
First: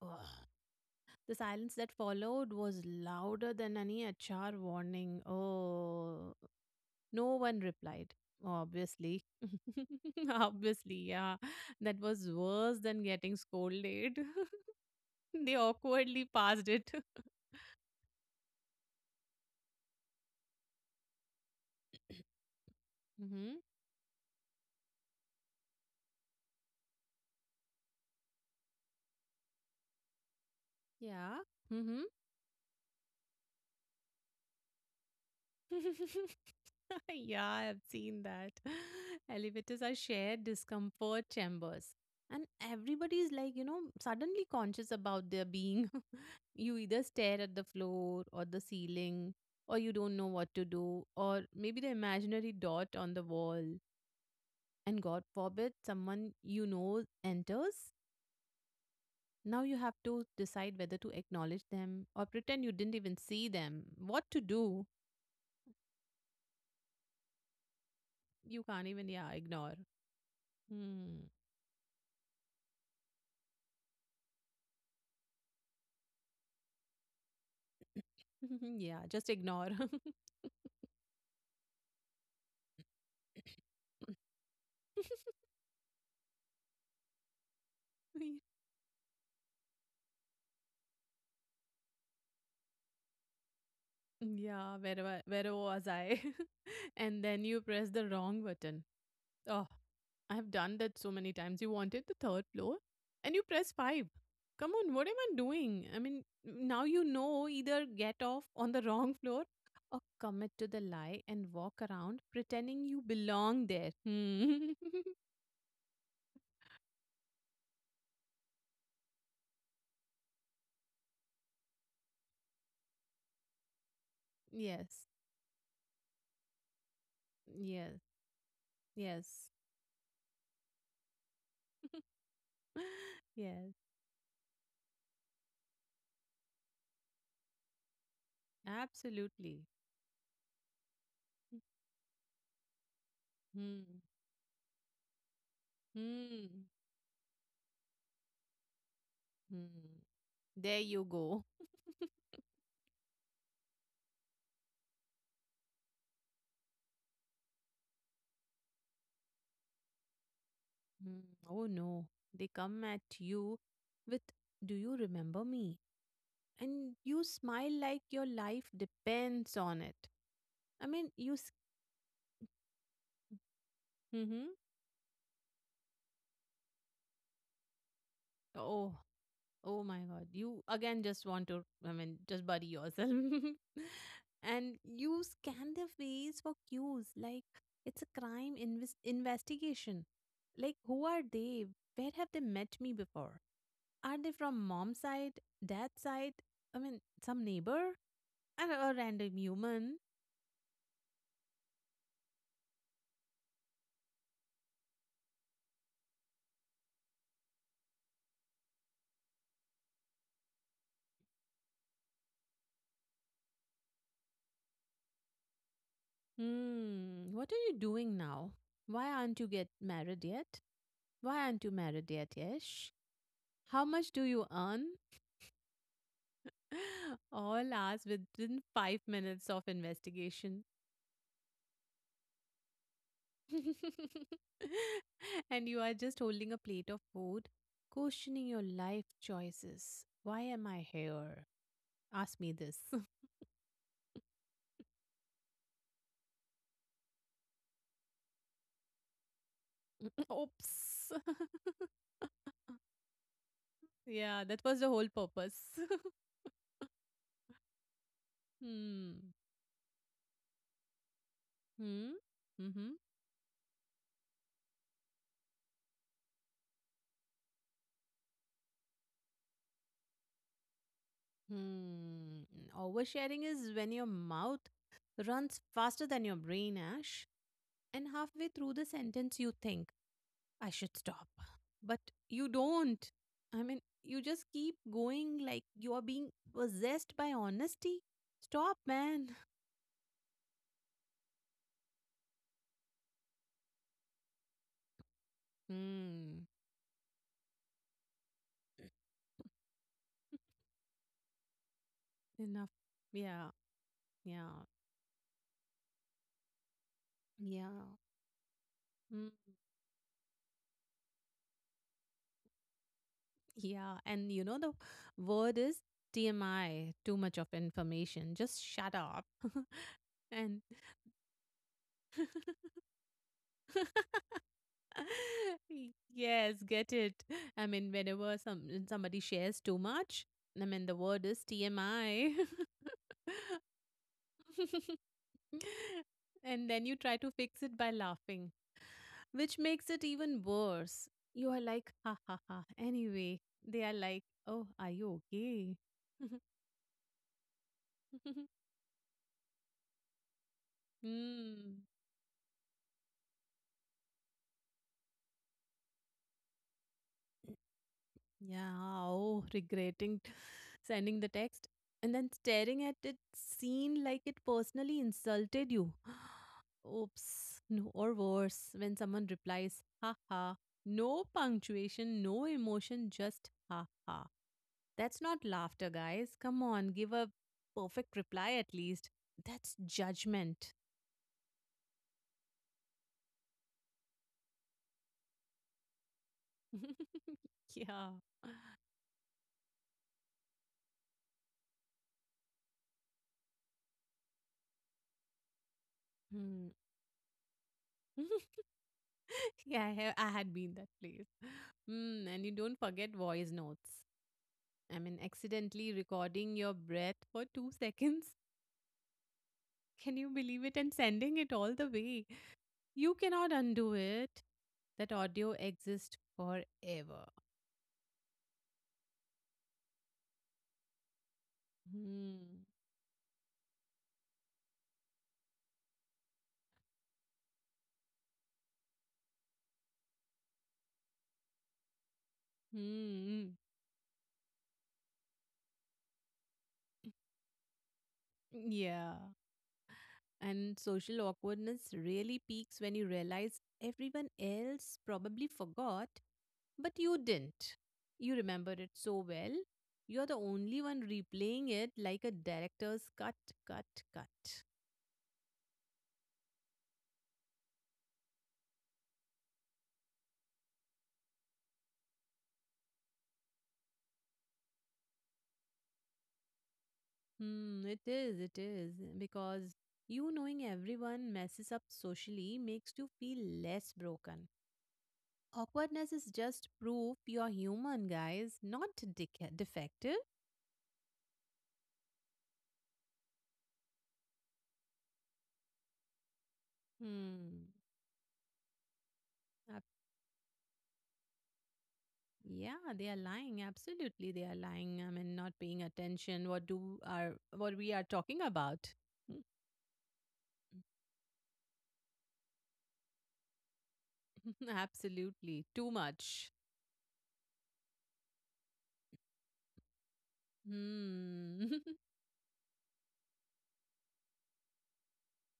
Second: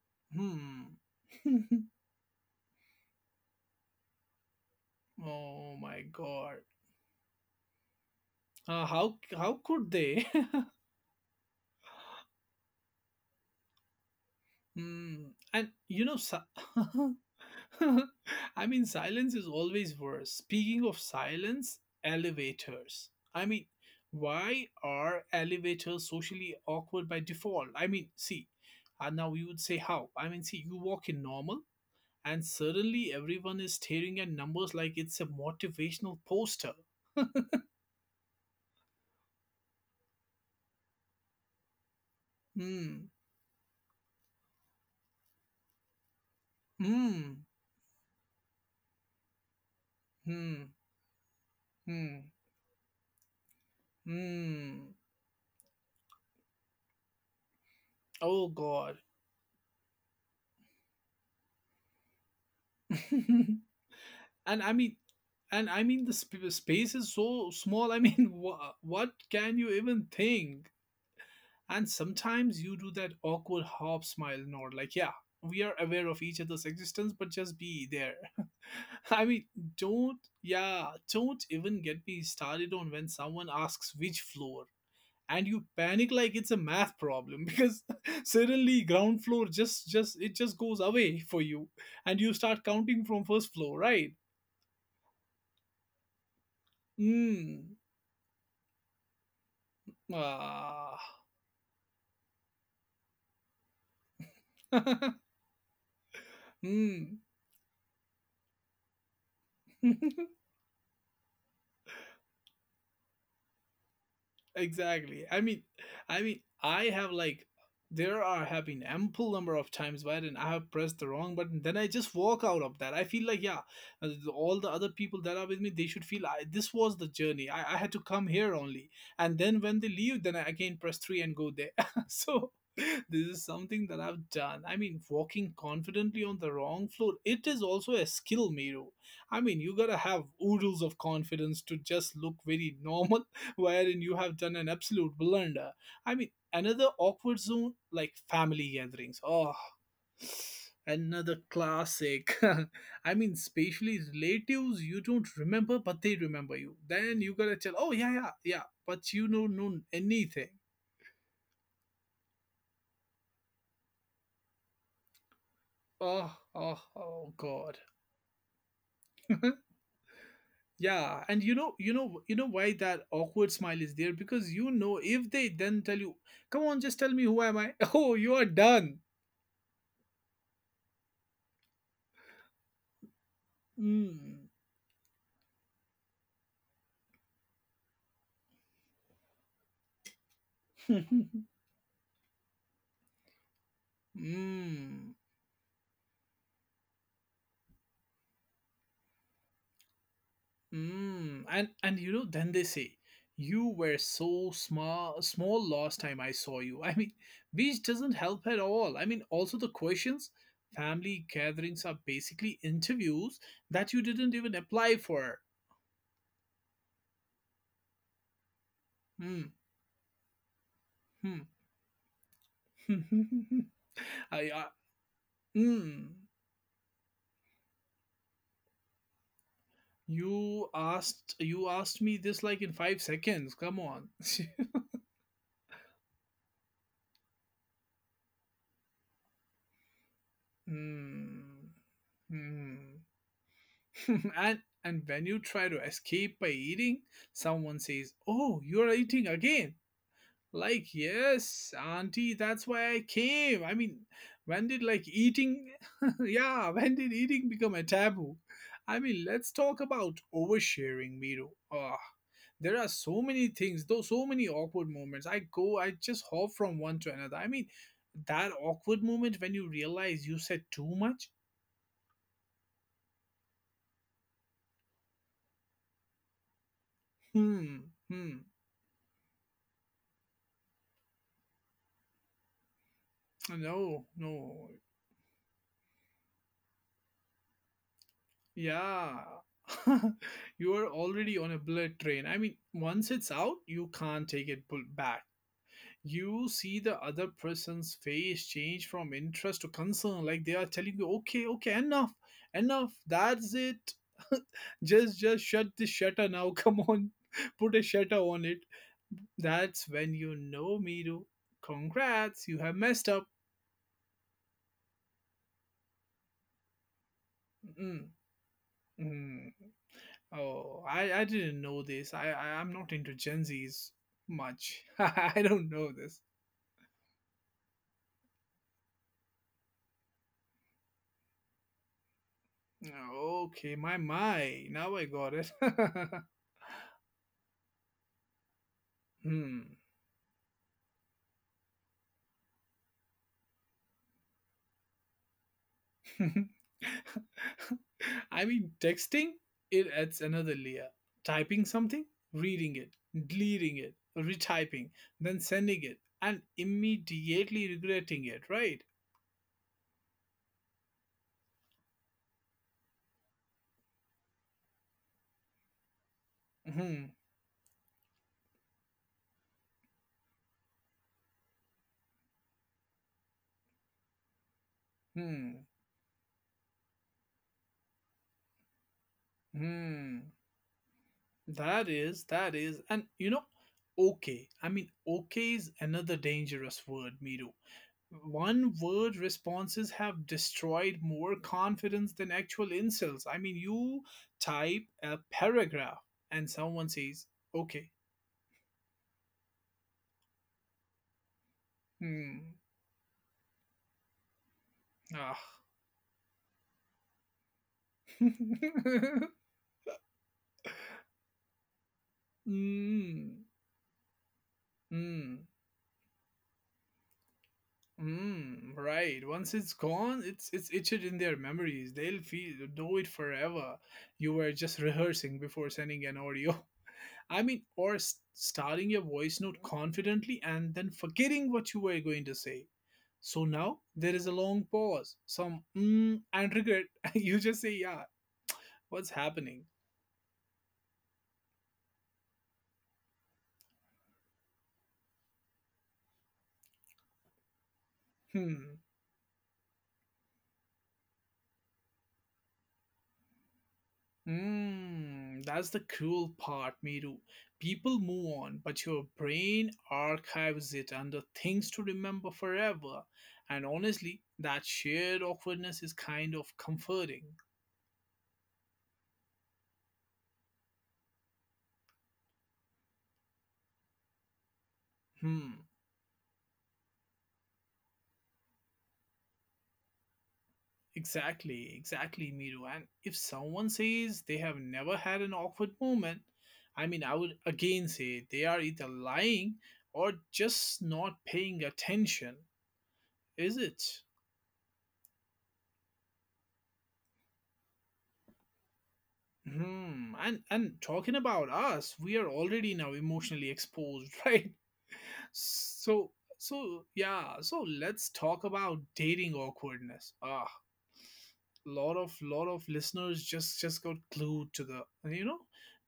[SPEAKER 2] Ugh.
[SPEAKER 1] Hmm.
[SPEAKER 2] The silence that followed was louder than any HR warning.
[SPEAKER 1] oh my
[SPEAKER 2] Oh,
[SPEAKER 1] god.
[SPEAKER 2] no one replied.
[SPEAKER 1] How
[SPEAKER 2] Obviously.
[SPEAKER 1] how could they?
[SPEAKER 2] Obviously, yeah. That was worse than getting scolded.
[SPEAKER 1] hmm. And
[SPEAKER 2] They
[SPEAKER 1] you know,
[SPEAKER 2] awkwardly passed it.
[SPEAKER 1] I mean, silence is always worse. Speaking of silence, elevators. I mean,
[SPEAKER 2] hmm.
[SPEAKER 1] why are elevators socially awkward by default? I mean, see, and now you would say how? I mean, see, you walk in normal,
[SPEAKER 2] Yeah. Hmm.
[SPEAKER 1] and suddenly everyone is staring at numbers like it's a motivational poster.
[SPEAKER 2] Yeah, I've seen that. Elevators are shared discomfort chambers. And
[SPEAKER 1] Hmm.
[SPEAKER 2] everybody's like, you know, suddenly conscious about their being. You either
[SPEAKER 1] Hmm.
[SPEAKER 2] stare at the floor or the ceiling, or you don't know
[SPEAKER 1] Hmm.
[SPEAKER 2] what to do, or maybe the
[SPEAKER 1] Hmm.
[SPEAKER 2] imaginary dot on the wall.
[SPEAKER 1] Hmm.
[SPEAKER 2] And God forbid someone you know enters.
[SPEAKER 1] Oh God.
[SPEAKER 2] Now you have to decide whether to acknowledge them or pretend you didn't even see
[SPEAKER 1] and
[SPEAKER 2] them. What to
[SPEAKER 1] I mean,
[SPEAKER 2] do?
[SPEAKER 1] I mean, the space is so small. I mean,
[SPEAKER 2] You
[SPEAKER 1] what
[SPEAKER 2] can't even,
[SPEAKER 1] can
[SPEAKER 2] yeah,
[SPEAKER 1] you
[SPEAKER 2] ignore.
[SPEAKER 1] even think?
[SPEAKER 2] Hmm.
[SPEAKER 1] And sometimes you do that awkward half smile nod, like, yeah, we are aware of each other's existence, but just be there. I
[SPEAKER 2] Yeah,
[SPEAKER 1] mean,
[SPEAKER 2] just ignore.
[SPEAKER 1] don't, yeah, don't even get me started on when someone asks which floor. And you panic like it's a math problem because suddenly ground floor just it just goes away for you, and you start counting from first floor, right.
[SPEAKER 2] Yeah, wherever was I? And then
[SPEAKER 1] Mm.
[SPEAKER 2] you press the wrong button. Oh, I have
[SPEAKER 1] Ah.
[SPEAKER 2] done that so many times. You wanted the third floor and you press five. Come on, what am I doing? I mean, now
[SPEAKER 1] mm.
[SPEAKER 2] you know either get off on the wrong floor or commit to the lie and walk around pretending you belong there. Hmm.
[SPEAKER 1] Exactly. I mean, I have like, there are have been ample number of times where I have pressed the wrong button. Then I just walk out of that. I feel like yeah, all the other people
[SPEAKER 2] Yes,
[SPEAKER 1] that are with me, they should feel I, this was the journey. I had to
[SPEAKER 2] yes,
[SPEAKER 1] come here only. And then
[SPEAKER 2] yes,
[SPEAKER 1] when they leave, then I again press three and go there. So this is something that
[SPEAKER 2] yes,
[SPEAKER 1] I've done. I mean, walking confidently on the wrong floor, it is also a skill, Miru. I mean, you
[SPEAKER 2] absolutely.
[SPEAKER 1] gotta have oodles of confidence to just look very normal wherein
[SPEAKER 2] Hmm.
[SPEAKER 1] you have done an absolute blunder. I mean, another
[SPEAKER 2] Hmm.
[SPEAKER 1] awkward zone like family gatherings. Oh,
[SPEAKER 2] Hmm. There you
[SPEAKER 1] another
[SPEAKER 2] go.
[SPEAKER 1] classic. I mean, especially relatives you don't remember, but they remember you. Then you gotta tell, oh, yeah, yeah, yeah, but you don't know anything.
[SPEAKER 2] Hmm. Oh no. They come at you with, do you remember me?
[SPEAKER 1] Oh, oh,
[SPEAKER 2] And
[SPEAKER 1] oh,
[SPEAKER 2] you
[SPEAKER 1] God.
[SPEAKER 2] smile like your life depends on it. I
[SPEAKER 1] Yeah,
[SPEAKER 2] mean,
[SPEAKER 1] and
[SPEAKER 2] you. S-
[SPEAKER 1] you know why that awkward smile is there, because you
[SPEAKER 2] Mm-hmm.
[SPEAKER 1] know if they then tell you, "Come on, just tell me who am I?" Oh, you are done.
[SPEAKER 2] Oh, oh my God. You again just want to, I mean, just buddy yourself.
[SPEAKER 1] Mm.
[SPEAKER 2] And you scan their face for cues like it's a crime investigation. Like, who are they? Where have they met me before? Are they from
[SPEAKER 1] Mm,
[SPEAKER 2] mom's side, dad's side? I mean, some neighbor? And a random human?
[SPEAKER 1] mm. And you know, then they say, you were so small small last time I saw you. I mean, which doesn't help at all. I mean, also the questions, family gatherings are basically interviews that you didn't even apply for.
[SPEAKER 2] Hmm, what are you doing now? Why
[SPEAKER 1] Mm,
[SPEAKER 2] aren't you get married yet?
[SPEAKER 1] hmm.
[SPEAKER 2] Why aren't you married yet, Yash? How much
[SPEAKER 1] I,
[SPEAKER 2] do you earn?
[SPEAKER 1] mm,
[SPEAKER 2] All asked within five minutes of
[SPEAKER 1] you
[SPEAKER 2] investigation.
[SPEAKER 1] asked you asked me this like in 5 seconds. Come on.
[SPEAKER 2] And you are just holding a plate of food, questioning your life choices. Why am I here?
[SPEAKER 1] mm,
[SPEAKER 2] Ask me this.
[SPEAKER 1] mm. And when you try to escape by eating, someone says, "Oh, you're eating again." Like,
[SPEAKER 2] Oops.
[SPEAKER 1] "Yes, auntie, that's why I came." I mean, when
[SPEAKER 2] Yeah,
[SPEAKER 1] did
[SPEAKER 2] that was
[SPEAKER 1] like
[SPEAKER 2] the whole
[SPEAKER 1] eating
[SPEAKER 2] purpose.
[SPEAKER 1] yeah, when did eating become a taboo? I mean, let's
[SPEAKER 2] hmm.
[SPEAKER 1] talk about oversharing, Miro. Ah,
[SPEAKER 2] Hmm.
[SPEAKER 1] there are
[SPEAKER 2] Mm-hmm.
[SPEAKER 1] so many things, though so many awkward moments. I go, I just hop from one to another. I mean, that awkward moment when you realize you said too much.
[SPEAKER 2] Hmm. Oversharing is when your mouth runs faster than your brain, Ash,
[SPEAKER 1] Hmm.
[SPEAKER 2] and
[SPEAKER 1] Hmm.
[SPEAKER 2] halfway through the sentence you think, I should stop. But you don't. I
[SPEAKER 1] No,
[SPEAKER 2] mean, you just
[SPEAKER 1] no.
[SPEAKER 2] keep going like you are being possessed by honesty. Stop,
[SPEAKER 1] Yeah.
[SPEAKER 2] man.
[SPEAKER 1] You're already on a bullet train. I mean, once it's out, you can't take it pull back. You
[SPEAKER 2] Hmm.
[SPEAKER 1] see the other person's face change from interest to concern, like they are telling you, okay, okay, enough, enough,
[SPEAKER 2] Enough.
[SPEAKER 1] that's
[SPEAKER 2] Yeah.
[SPEAKER 1] it.
[SPEAKER 2] Yeah.
[SPEAKER 1] Just shut this shutter now. Come on. Put a
[SPEAKER 2] Yeah.
[SPEAKER 1] shutter on it. That's when you know, Miru. Congrats, you have messed up.
[SPEAKER 2] Yeah, and you know the word is TMI, too much of information. Just shut
[SPEAKER 1] Mm-mm.
[SPEAKER 2] up.
[SPEAKER 1] Oh,
[SPEAKER 2] And
[SPEAKER 1] I didn't know this. I'm not into Gen Zs much. I don't know this.
[SPEAKER 2] yes, get it. I mean, whenever somebody shares too much, I mean the word is TMI.
[SPEAKER 1] Oh, okay, my my. Now I got it.
[SPEAKER 2] And then you try to fix it by laughing,
[SPEAKER 1] hmm.
[SPEAKER 2] which makes it even worse. You are like, ha ha ha. Anyway, they are like, oh, are you okay?
[SPEAKER 1] I mean, texting it adds another layer. Typing something,
[SPEAKER 2] mm.
[SPEAKER 1] reading it, deleting it, retyping, then sending it, and immediately regretting it. Right?
[SPEAKER 2] Yeah, oh, regretting sending the text and then staring at it seen like it personally insulted you.
[SPEAKER 1] Hmm.
[SPEAKER 2] Oops. No, or worse, when someone replies, haha, no punctuation, no emotion, just haha. That's
[SPEAKER 1] Hmm.
[SPEAKER 2] not laughter, guys. Come on, give a perfect reply at least. That's
[SPEAKER 1] Hmm.
[SPEAKER 2] judgment.
[SPEAKER 1] And you know, okay. I mean, okay is another dangerous word, Miru.
[SPEAKER 2] Yeah.
[SPEAKER 1] One word responses have destroyed more confidence than actual insults. I mean, you type a paragraph and someone
[SPEAKER 2] Hmm.
[SPEAKER 1] says, okay.
[SPEAKER 2] I had been that place.
[SPEAKER 1] Hmm.
[SPEAKER 2] Mm, and you don't forget voice notes. I mean,
[SPEAKER 1] Ah.
[SPEAKER 2] accidentally recording your breath for two seconds. Can you believe it? And sending it all the way. You
[SPEAKER 1] mm,
[SPEAKER 2] cannot undo it. That
[SPEAKER 1] mm.
[SPEAKER 2] audio exists forever.
[SPEAKER 1] Mm, right. Once it's gone, it's etched in their memories. They'll feel
[SPEAKER 2] Hmm.
[SPEAKER 1] do it forever. You were just rehearsing before sending an audio. I mean, or starting your voice note confidently and then forgetting what you were going to say. So now
[SPEAKER 2] Hmm.
[SPEAKER 1] there is a long pause, some mm and regret. You just say, "Yeah, what's
[SPEAKER 2] Yeah.
[SPEAKER 1] happening?"
[SPEAKER 2] And social awkwardness really peaks when you realize everyone else probably forgot, but you didn't. You
[SPEAKER 1] Hmm.
[SPEAKER 2] remember it so well. You're the only one replaying it like a director's cut, cut, cut.
[SPEAKER 1] Mm, that's the cool part, Miru. People move on, but your brain archives it under things to remember forever. And honestly, that shared awkwardness is kind of comforting.
[SPEAKER 2] Hmm, it is, it is. Because you knowing everyone messes up socially makes you feel less broken.
[SPEAKER 1] Hmm,
[SPEAKER 2] Awkwardness is just proof you're human, guys, not defective.
[SPEAKER 1] exactly, exactly, Miru. And if someone says they have never had an awkward moment, I mean, I would again
[SPEAKER 2] Hmm.
[SPEAKER 1] say they are either lying
[SPEAKER 2] ab-
[SPEAKER 1] or just not paying attention,
[SPEAKER 2] Yeah, they are
[SPEAKER 1] is
[SPEAKER 2] lying.
[SPEAKER 1] it?
[SPEAKER 2] Absolutely, they are lying. I mean, not paying attention. What do are what we are talking about?
[SPEAKER 1] Hmm. And talking about us, we are already now emotionally exposed, right?
[SPEAKER 2] Absolutely,
[SPEAKER 1] So
[SPEAKER 2] too much.
[SPEAKER 1] so yeah. So let's talk about dating awkwardness. Ah, lot
[SPEAKER 2] Hmm.
[SPEAKER 1] of lot of listeners just got glued to the you know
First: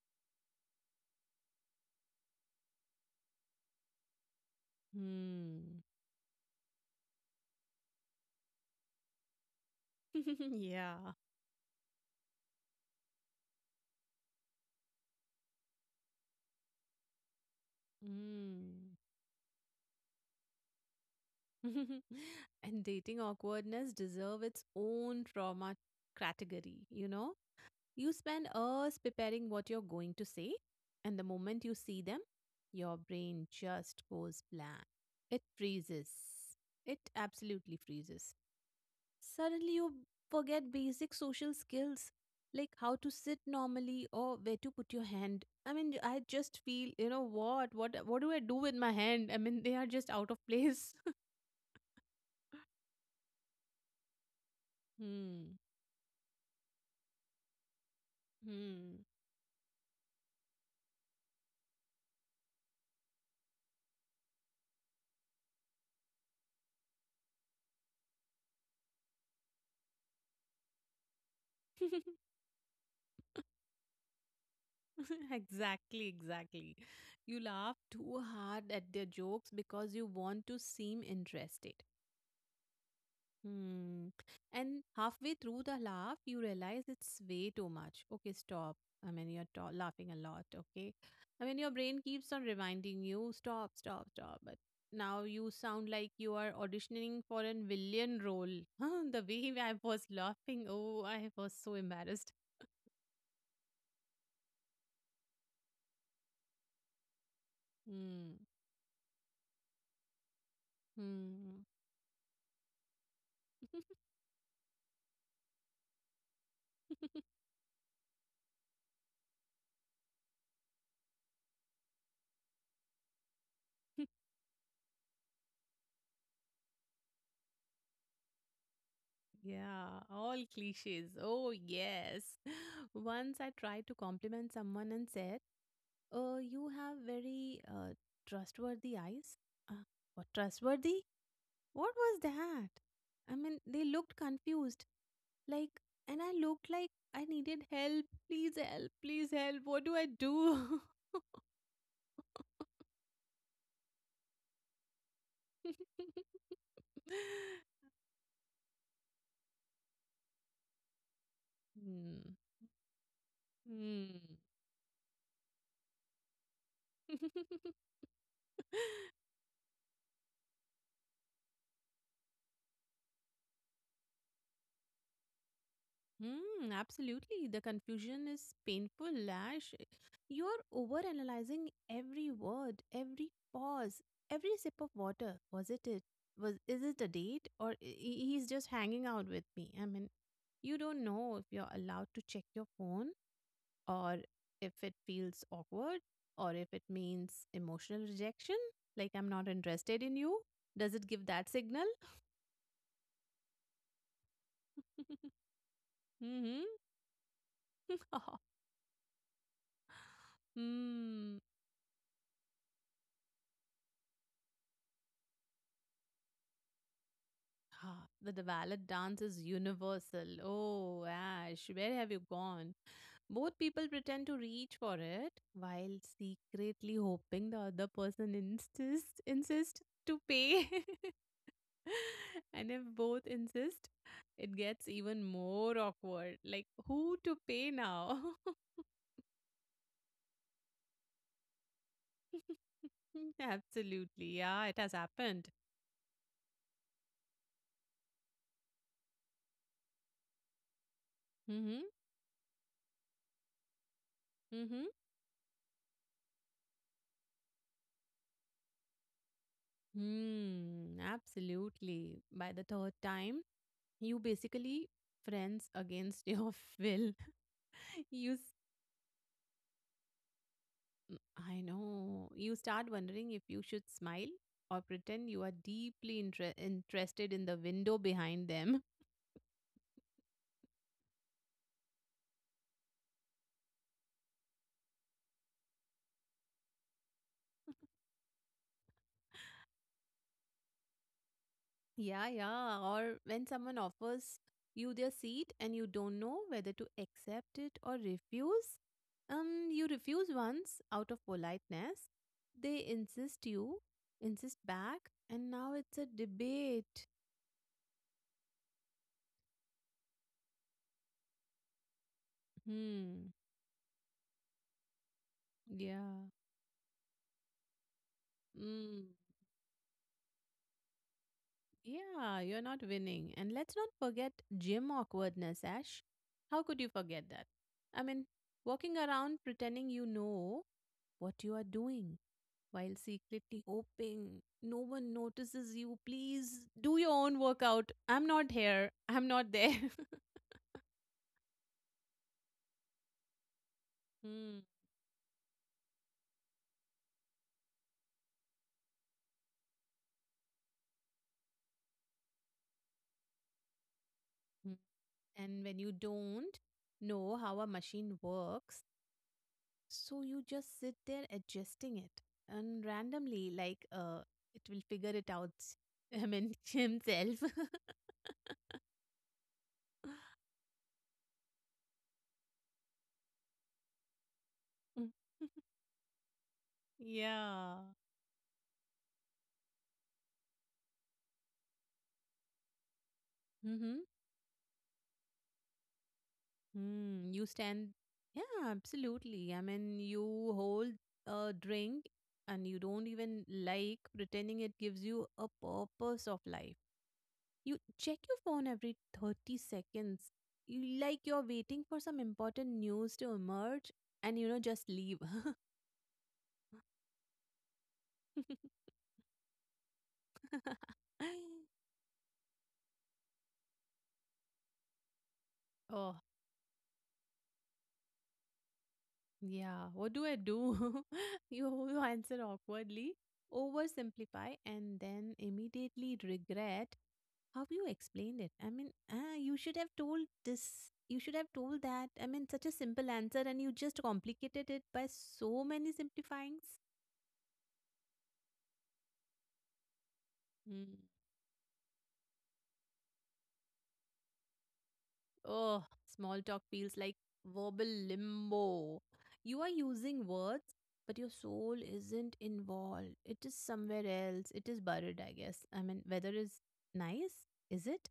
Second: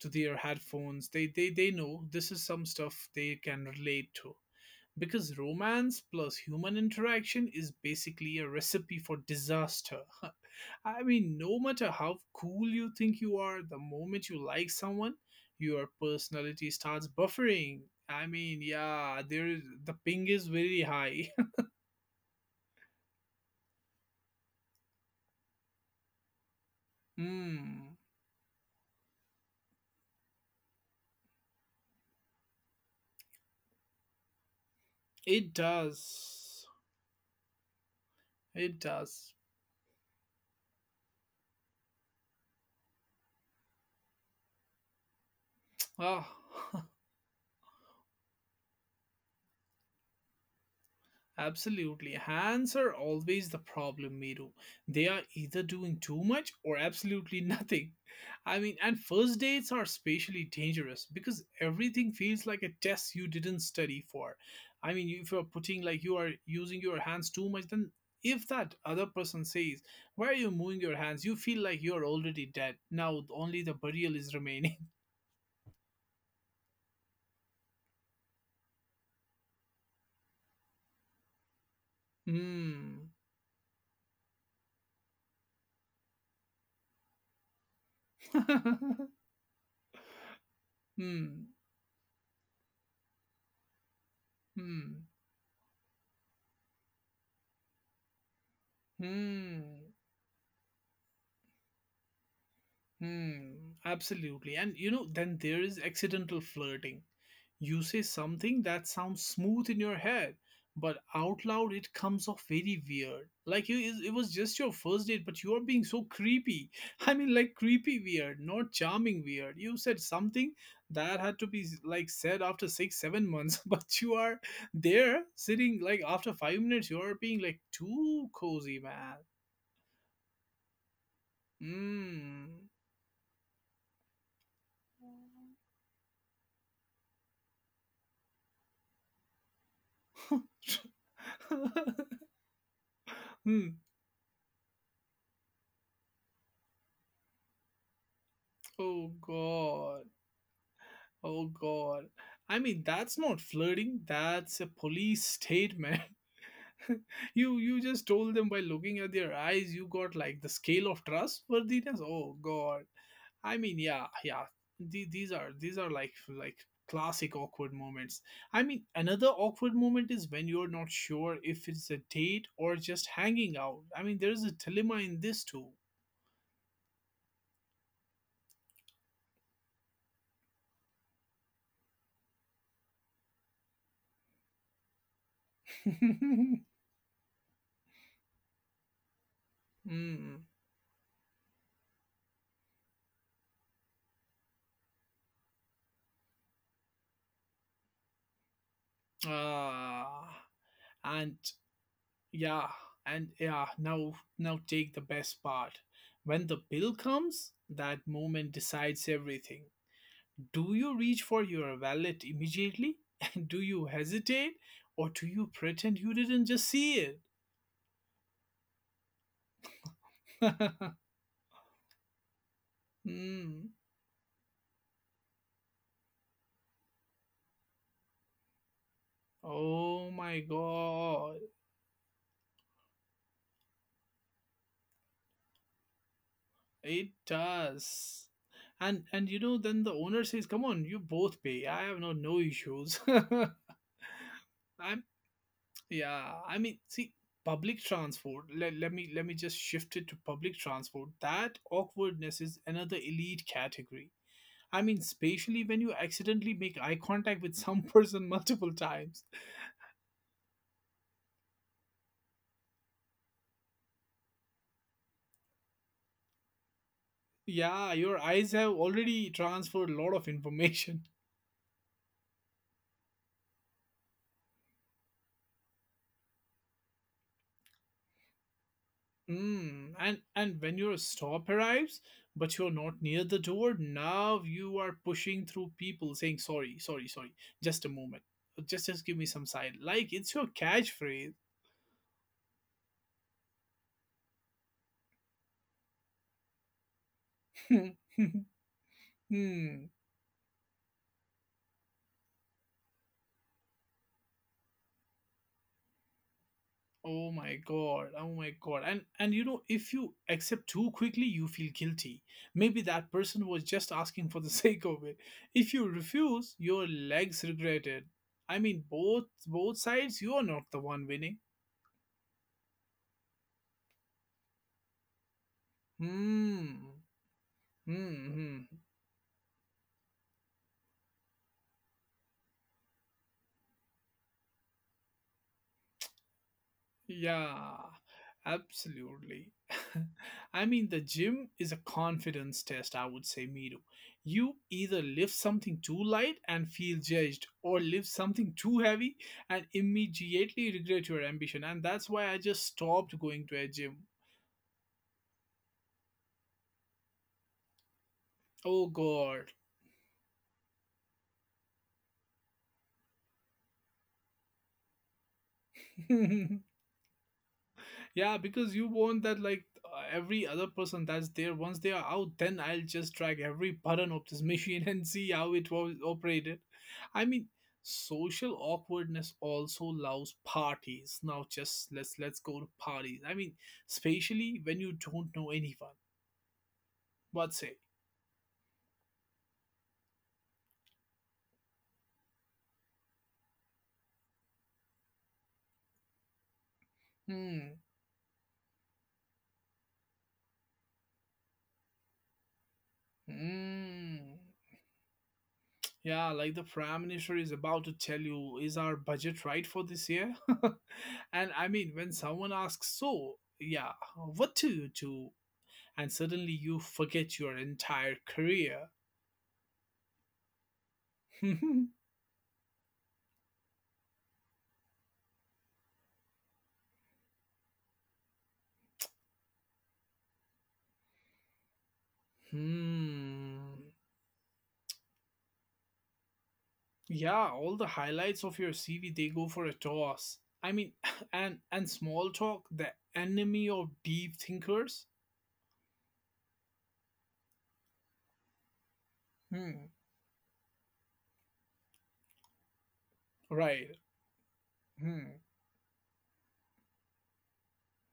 [SPEAKER 1] to their headphones. They know this is some stuff they can relate to because
[SPEAKER 2] hmm.
[SPEAKER 1] romance plus human interaction is basically a recipe for disaster. I
[SPEAKER 2] yeah.
[SPEAKER 1] mean, no matter how cool you think you are, the moment you like someone, your personality starts buffering. I mean,
[SPEAKER 2] Hmm.
[SPEAKER 1] yeah, there is the ping is very high.
[SPEAKER 2] and dating awkwardness deserve its own trauma category, you know?
[SPEAKER 1] Hmm.
[SPEAKER 2] You spend hours preparing what you're going to say, and the moment you see them, your brain just goes blank. It
[SPEAKER 1] It
[SPEAKER 2] freezes.
[SPEAKER 1] does.
[SPEAKER 2] It absolutely freezes.
[SPEAKER 1] It does.
[SPEAKER 2] Suddenly you forget basic social skills like how to sit normally or where to put your hand. I mean,
[SPEAKER 1] Ah.
[SPEAKER 2] I just feel, you know, what do I do with my hand? I mean, they are just out of place.
[SPEAKER 1] Absolutely. Hands are always the problem, Miru. They are
[SPEAKER 2] hmm.
[SPEAKER 1] either doing too much or absolutely nothing. I mean, and
[SPEAKER 2] Hmm.
[SPEAKER 1] first dates are especially dangerous because everything feels like a test you didn't study for. I mean, if you're putting like you are using your hands too much, then if that other person says, why are you moving your hands? You feel like you're already dead. Now only the burial is remaining.
[SPEAKER 2] exactly, exactly. You laugh too hard at their jokes because you want to seem interested.
[SPEAKER 1] Hmm.
[SPEAKER 2] Hmm. And halfway through the laugh, you realize it's way too much. Okay, stop. I mean, you're ta- laughing a lot. Okay. I
[SPEAKER 1] hmm.
[SPEAKER 2] mean, your brain keeps on reminding you, stop, stop, stop. But
[SPEAKER 1] Hmm.
[SPEAKER 2] now you sound like you are auditioning for a villain role. Huh, the way
[SPEAKER 1] Hmm.
[SPEAKER 2] I was laughing. Oh, I was so embarrassed.
[SPEAKER 1] Hmm, absolutely. And you know, then there is accidental flirting. You say
[SPEAKER 2] Hmm.
[SPEAKER 1] something that sounds smooth in your head, but out
[SPEAKER 2] Hmm.
[SPEAKER 1] loud it comes off very weird. Like you, it was just your first date, but you are being so creepy. I mean, like creepy weird, not charming weird. You said something that had to be like said after six, 7 months, but you are there sitting like after 5 minutes, you are being like too cozy, man.
[SPEAKER 2] Yeah, all cliches. Oh, yes. Once I tried to compliment someone and said, oh, you have very trustworthy eyes. Uh, what,
[SPEAKER 1] Hmm.
[SPEAKER 2] trustworthy? What was that? I mean,
[SPEAKER 1] Hmm.
[SPEAKER 2] they looked confused. Like, and I looked like I needed help. Please help.
[SPEAKER 1] Oh
[SPEAKER 2] Please help. What do I
[SPEAKER 1] god.
[SPEAKER 2] do?
[SPEAKER 1] Oh god. I mean, that's not flirting. That's a police statement. You just told them by looking at their eyes you got like the scale of trustworthiness. Oh
[SPEAKER 2] Hmm.
[SPEAKER 1] god. I mean, yeah, yeah. These are like classic
[SPEAKER 2] Hmm.
[SPEAKER 1] awkward moments. I mean, another awkward moment is when you're not sure if it's a date or just hanging out. I mean, there is a dilemma in this too.
[SPEAKER 2] Hmm, absolutely. The confusion is painful, Lash. You're overanalyzing every word, every pause, every sip of water. Was it it? Was is it a date or I- he's just hanging out with me? I mean,
[SPEAKER 1] Hmm.
[SPEAKER 2] you don't know if you're allowed to check your phone or if it feels awkward or if it means emotional rejection, like I'm not interested in you.
[SPEAKER 1] Ah.
[SPEAKER 2] Does it give
[SPEAKER 1] And
[SPEAKER 2] that signal?
[SPEAKER 1] yeah, and yeah, now now take the best part. When the
[SPEAKER 2] mm-hmm.
[SPEAKER 1] bill comes, that moment decides everything. Do you reach
[SPEAKER 2] Hmm.
[SPEAKER 1] for your wallet immediately? And do you hesitate? Or do you pretend you didn't just see it?
[SPEAKER 2] Ah, the ballad dance is universal. Oh, Ash, where have you gone? Both
[SPEAKER 1] Hmm.
[SPEAKER 2] people pretend to reach for it while secretly hoping the other person insist insist
[SPEAKER 1] Oh
[SPEAKER 2] to
[SPEAKER 1] my
[SPEAKER 2] pay.
[SPEAKER 1] god.
[SPEAKER 2] and if both insist, it gets even more awkward. Like
[SPEAKER 1] It
[SPEAKER 2] who to pay now?
[SPEAKER 1] does. And you know then the owner says, come on, you both pay. I have no no issues.
[SPEAKER 2] Absolutely. Yeah, it has
[SPEAKER 1] I
[SPEAKER 2] happened.
[SPEAKER 1] yeah, I mean, see, public transport. Let me just shift it to public transport. That
[SPEAKER 2] Mm-hmm.
[SPEAKER 1] awkwardness is another elite category. I
[SPEAKER 2] Mm-hmm.
[SPEAKER 1] mean, especially when you accidentally make eye contact with some person multiple times.
[SPEAKER 2] Hmm. Absolutely. By the third time, You basically friends against your will.
[SPEAKER 1] Yeah, your
[SPEAKER 2] You,
[SPEAKER 1] eyes
[SPEAKER 2] s-
[SPEAKER 1] have already transferred a lot of information.
[SPEAKER 2] I know, you start wondering if you should smile or pretend you are deeply interested in the window behind them.
[SPEAKER 1] Mm, and when your stop arrives, but you're not near the door, now you are pushing through people saying sorry, sorry, sorry. Just a moment. Just give me some side. Like it's your catchphrase.
[SPEAKER 2] Yeah, yeah. Or when someone offers you their seat and you don't know whether to accept it or refuse,
[SPEAKER 1] Hmm.
[SPEAKER 2] you refuse once out of politeness. They insist you, insist back, and now it's a debate.
[SPEAKER 1] Oh my god, oh my god. And you know if you accept too quickly you feel guilty, maybe that
[SPEAKER 2] Hmm.
[SPEAKER 1] person was just asking for the sake of it. If you
[SPEAKER 2] Yeah.
[SPEAKER 1] refuse your legs regret it. I mean,
[SPEAKER 2] Mm.
[SPEAKER 1] both both sides you are not the one winning.
[SPEAKER 2] Yeah, you're not winning. And let's not forget gym awkwardness, Ash. How could you
[SPEAKER 1] Hmm.
[SPEAKER 2] forget that? I mean,
[SPEAKER 1] Hmm. Hmm.
[SPEAKER 2] walking around pretending you know what you are doing while secretly hoping no one notices you. Please do your own
[SPEAKER 1] Yeah,
[SPEAKER 2] workout. I'm not here. I'm
[SPEAKER 1] absolutely.
[SPEAKER 2] not there.
[SPEAKER 1] I mean, the gym is a confidence test, I would say, Miru. You
[SPEAKER 2] Mm.
[SPEAKER 1] either lift something too light and feel judged, or lift something too heavy and immediately regret your ambition. And that's why I just stopped going to a gym.
[SPEAKER 2] And when you don't know how a machine works,
[SPEAKER 1] Oh, God.
[SPEAKER 2] so you just sit there adjusting it, and randomly, like it will figure it out. I mean, himself.
[SPEAKER 1] Yeah, because you want that like every other person that's there once they are out, then I'll just drag every button of this machine and see how it was operated. I mean,
[SPEAKER 2] Yeah.
[SPEAKER 1] social awkwardness also loves parties. Now just let's go to parties.
[SPEAKER 2] Mm-hmm.
[SPEAKER 1] Especially when you don't know anyone.
[SPEAKER 2] Mm, you
[SPEAKER 1] What say?
[SPEAKER 2] stand. Yeah, absolutely. I mean, you hold a drink, and you don't even like pretending it gives you a purpose of life.
[SPEAKER 1] Hmm.
[SPEAKER 2] You check your phone every 30 seconds. You like you're waiting for some important news to emerge,
[SPEAKER 1] Hmm.
[SPEAKER 2] and you know just leave.
[SPEAKER 1] Yeah, like the prime minister is about to tell you, is our budget right for this year? When someone asks, so, yeah, what do you do? And
[SPEAKER 2] Oh,
[SPEAKER 1] suddenly you forget your entire career.
[SPEAKER 2] yeah. What do I do? you
[SPEAKER 1] hmm.
[SPEAKER 2] you answer awkwardly, oversimplify, and then immediately regret how you explained it. I mean, ah, you should have told this. You should have told that. I mean, such a simple answer, and you just complicated it by so many simplifyings.
[SPEAKER 1] Yeah, all the highlights of your CV, they go for a toss. And small talk, the enemy of deep thinkers.
[SPEAKER 2] Oh, small talk feels like verbal limbo. You are
[SPEAKER 1] Hmm.
[SPEAKER 2] using words, but your soul isn't involved. It is
[SPEAKER 1] Right.
[SPEAKER 2] somewhere else. It is buried, I
[SPEAKER 1] Hmm.
[SPEAKER 2] guess. I mean, weather is nice. Is it?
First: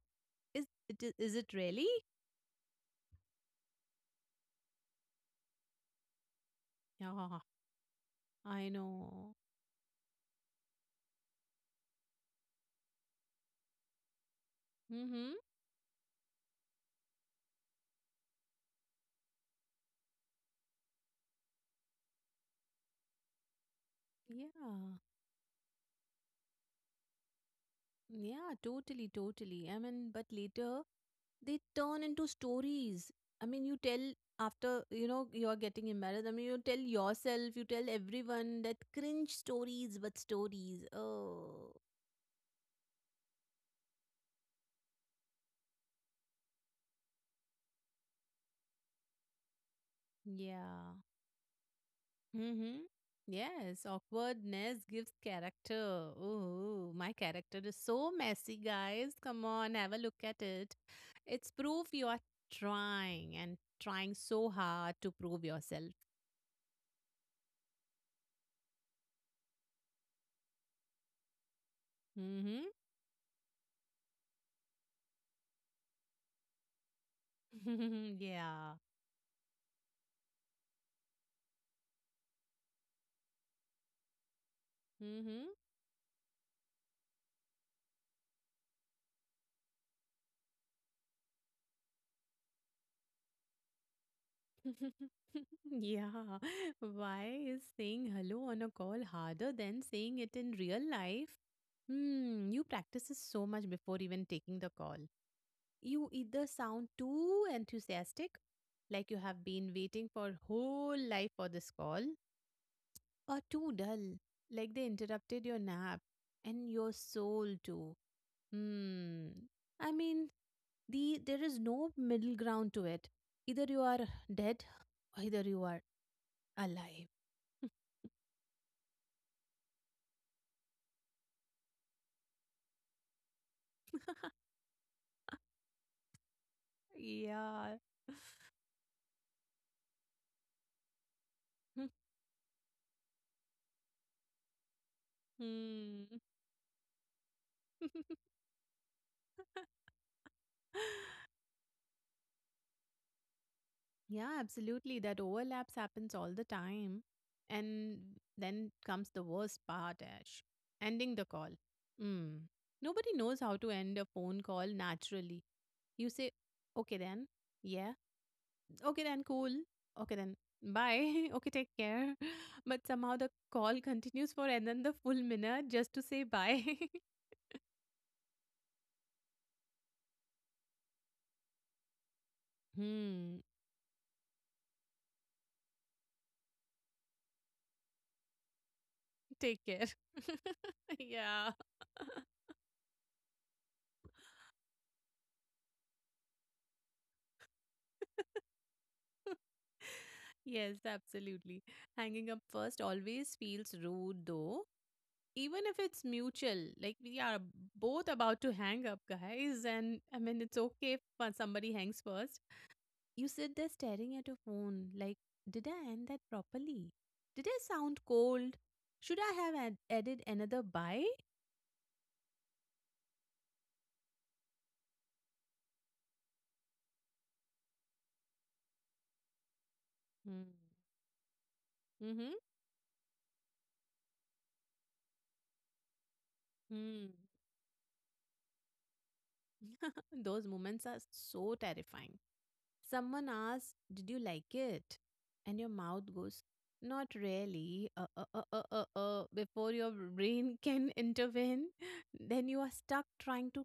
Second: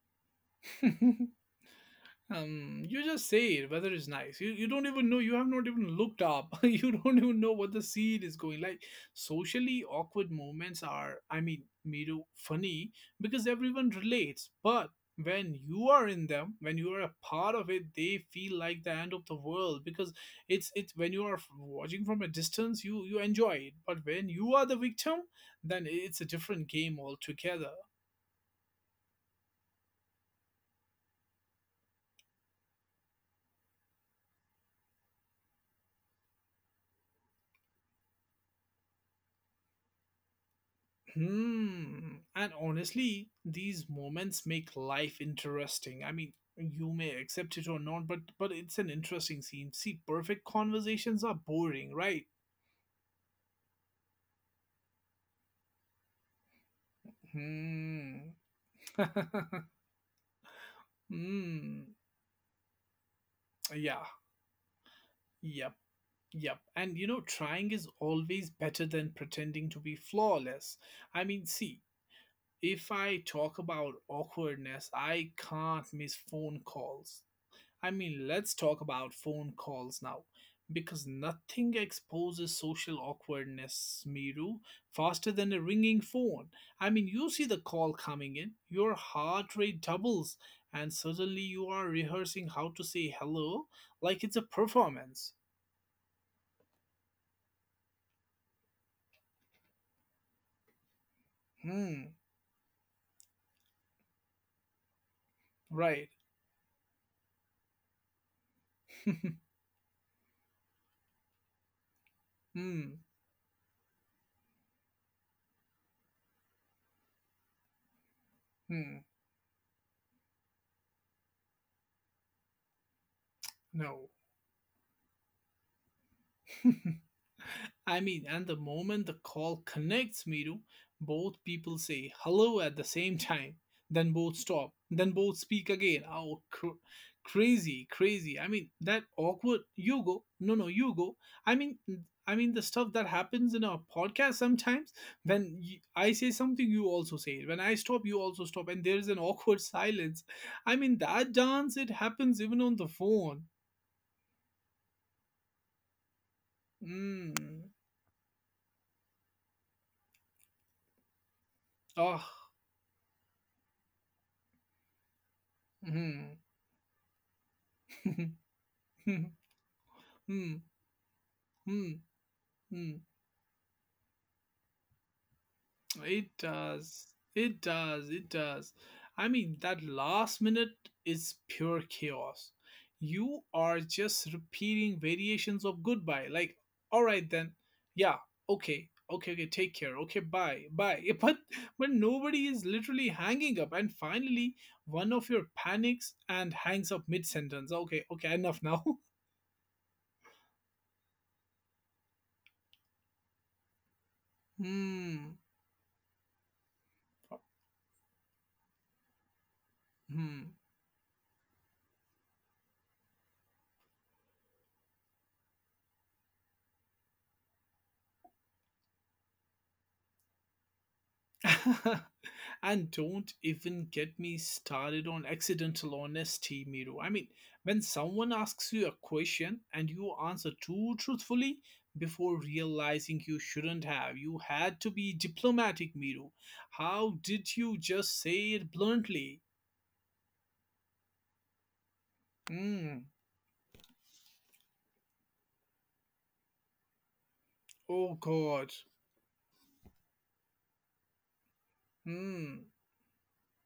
[SPEAKER 2] Is it? Is it really?
[SPEAKER 1] You just say it, weather is nice. You don't even know, you have not even looked up. You
[SPEAKER 2] Yeah,
[SPEAKER 1] don't even know what the seed is going
[SPEAKER 2] I
[SPEAKER 1] like.
[SPEAKER 2] know.
[SPEAKER 1] Socially awkward moments are, Miru, funny because everyone relates. But
[SPEAKER 2] Mm-hmm.
[SPEAKER 1] when you are in them, when you are a part of it, they feel like the end of the world because it's when you are watching from a distance, you enjoy it. But when you are the
[SPEAKER 2] Yeah.
[SPEAKER 1] victim, then it's a different game altogether.
[SPEAKER 2] Yeah, totally, totally. I mean, but later they turn into stories. I mean, you tell after you know you're getting embarrassed. I mean, you tell yourself, you tell everyone that cringe stories, but stories. Oh,
[SPEAKER 1] Hmm. And honestly, these moments make life interesting. You may accept it or not, but it's an interesting scene. See, perfect
[SPEAKER 2] yeah.
[SPEAKER 1] conversations are boring, right?
[SPEAKER 2] Mm-hmm. Yes, awkwardness gives character. Oh, my character is so
[SPEAKER 1] Hmm.
[SPEAKER 2] messy, guys. Come on, have a look at it. It's proof
[SPEAKER 1] hmm.
[SPEAKER 2] you are trying and
[SPEAKER 1] Yeah.
[SPEAKER 2] trying so hard to prove
[SPEAKER 1] Yep.
[SPEAKER 2] yourself.
[SPEAKER 1] Yep. And you know, trying is always better than pretending to be flawless. See, if I talk about awkwardness, I can't miss phone calls.
[SPEAKER 2] Mm-hmm.
[SPEAKER 1] Let's
[SPEAKER 2] Yeah.
[SPEAKER 1] talk about phone calls now because nothing exposes social awkwardness, Miru, faster
[SPEAKER 2] Mm-hmm.
[SPEAKER 1] than a ringing phone. You see the call coming in, your heart rate doubles, and suddenly you are rehearsing how to say hello like it's a performance.
[SPEAKER 2] Yeah. Why is saying hello on a call harder than saying it in real life?
[SPEAKER 1] Hmm,
[SPEAKER 2] Hmm, you practice this so much before even taking the call. You
[SPEAKER 1] right.
[SPEAKER 2] either sound too enthusiastic, like you have been waiting for whole life for this call,
[SPEAKER 1] hmm,
[SPEAKER 2] or too dull, like they interrupted your nap and your soul too.
[SPEAKER 1] hmm,
[SPEAKER 2] Hmm. I mean, the there is no middle ground to it. Either you are
[SPEAKER 1] no.
[SPEAKER 2] dead, or either you are alive.
[SPEAKER 1] And the moment the call connects, Miru, both people say hello at the same time. Then both stop. Then both speak again. Oh,
[SPEAKER 2] Yeah.
[SPEAKER 1] crazy, crazy. That awkward. You go. No, no, you go. I mean, I mean the stuff that happens in our podcast sometimes. When
[SPEAKER 2] Hmm.
[SPEAKER 1] I say something, you also say it. When I stop, you also stop, and there is an awkward silence. That dance it happens even on the phone.
[SPEAKER 2] Yeah, absolutely. That overlaps happens all the time.
[SPEAKER 1] Mm.
[SPEAKER 2] And then comes the worst part, Ash. Ending the call. Mm. Nobody knows how to end a phone call naturally. You say,
[SPEAKER 1] Oh.
[SPEAKER 2] okay then, yeah, okay then,
[SPEAKER 1] It
[SPEAKER 2] cool, okay then, bye, okay, take care. But somehow the call continues for another full minute just to say bye.
[SPEAKER 1] does. It does. It does. That last minute is pure chaos.
[SPEAKER 2] hmm.
[SPEAKER 1] You are just repeating variations of goodbye. Like, all right then. Yeah. Okay. Okay. Okay.
[SPEAKER 2] Take
[SPEAKER 1] Take
[SPEAKER 2] care.
[SPEAKER 1] care. Okay. Bye. Bye. But
[SPEAKER 2] yeah.
[SPEAKER 1] but nobody is literally hanging up. And finally, one of your panics and hangs up mid sentence. Okay. Okay. Enough now.
[SPEAKER 2] Yes, absolutely. Hanging up first always feels rude though.
[SPEAKER 1] hmm.
[SPEAKER 2] Even if it's mutual, like we are both about to hang up, guys, and I mean,
[SPEAKER 1] Hmm.
[SPEAKER 2] it's okay if somebody hangs first. You sit there staring at your phone, like, did I end that properly? Did I sound cold? Should I have added another bye?
[SPEAKER 1] And don't even get me started on accidental honesty, Miro. When someone asks you a question and you
[SPEAKER 2] Mm.
[SPEAKER 1] answer too truthfully
[SPEAKER 2] Mm-hmm.
[SPEAKER 1] before realizing you shouldn't have, you had to be diplomatic, Miro.
[SPEAKER 2] Mm.
[SPEAKER 1] How did you just say it bluntly?
[SPEAKER 2] Those moments are so terrifying.
[SPEAKER 1] Hmm.
[SPEAKER 2] Someone asks, did you like it? And your mouth goes, not really.
[SPEAKER 1] Oh God.
[SPEAKER 2] Before your brain can intervene, then you
[SPEAKER 1] Hmm.
[SPEAKER 2] are stuck trying to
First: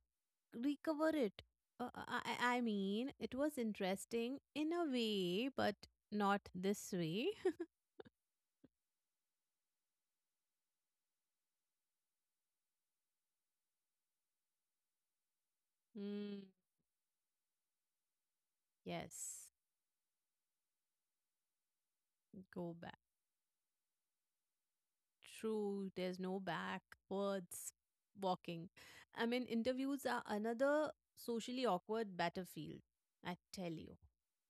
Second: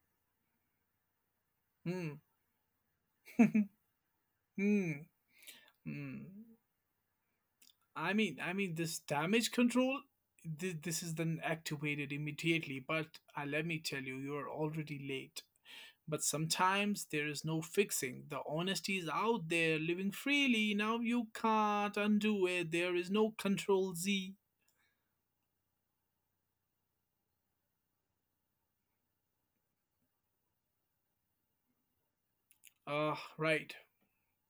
[SPEAKER 2] recover it. Uh, uh,
[SPEAKER 1] Hmm.
[SPEAKER 2] I, I I mean, it was interesting in a
[SPEAKER 1] Hmm.
[SPEAKER 2] way, but
[SPEAKER 1] Hmm.
[SPEAKER 2] not this way.
[SPEAKER 1] This damage control, this is then activated immediately. But let me tell you, you're already late. But
[SPEAKER 2] Mm,
[SPEAKER 1] sometimes there is no fixing. The honesty is
[SPEAKER 2] yes,
[SPEAKER 1] out there, living freely. Now you can't undo it.
[SPEAKER 2] go
[SPEAKER 1] There
[SPEAKER 2] back.
[SPEAKER 1] is no control Z.
[SPEAKER 2] True, there's no back, words, walking. I mean, interviews are another socially awkward battlefield,
[SPEAKER 1] Ah,
[SPEAKER 2] I tell
[SPEAKER 1] right.
[SPEAKER 2] you.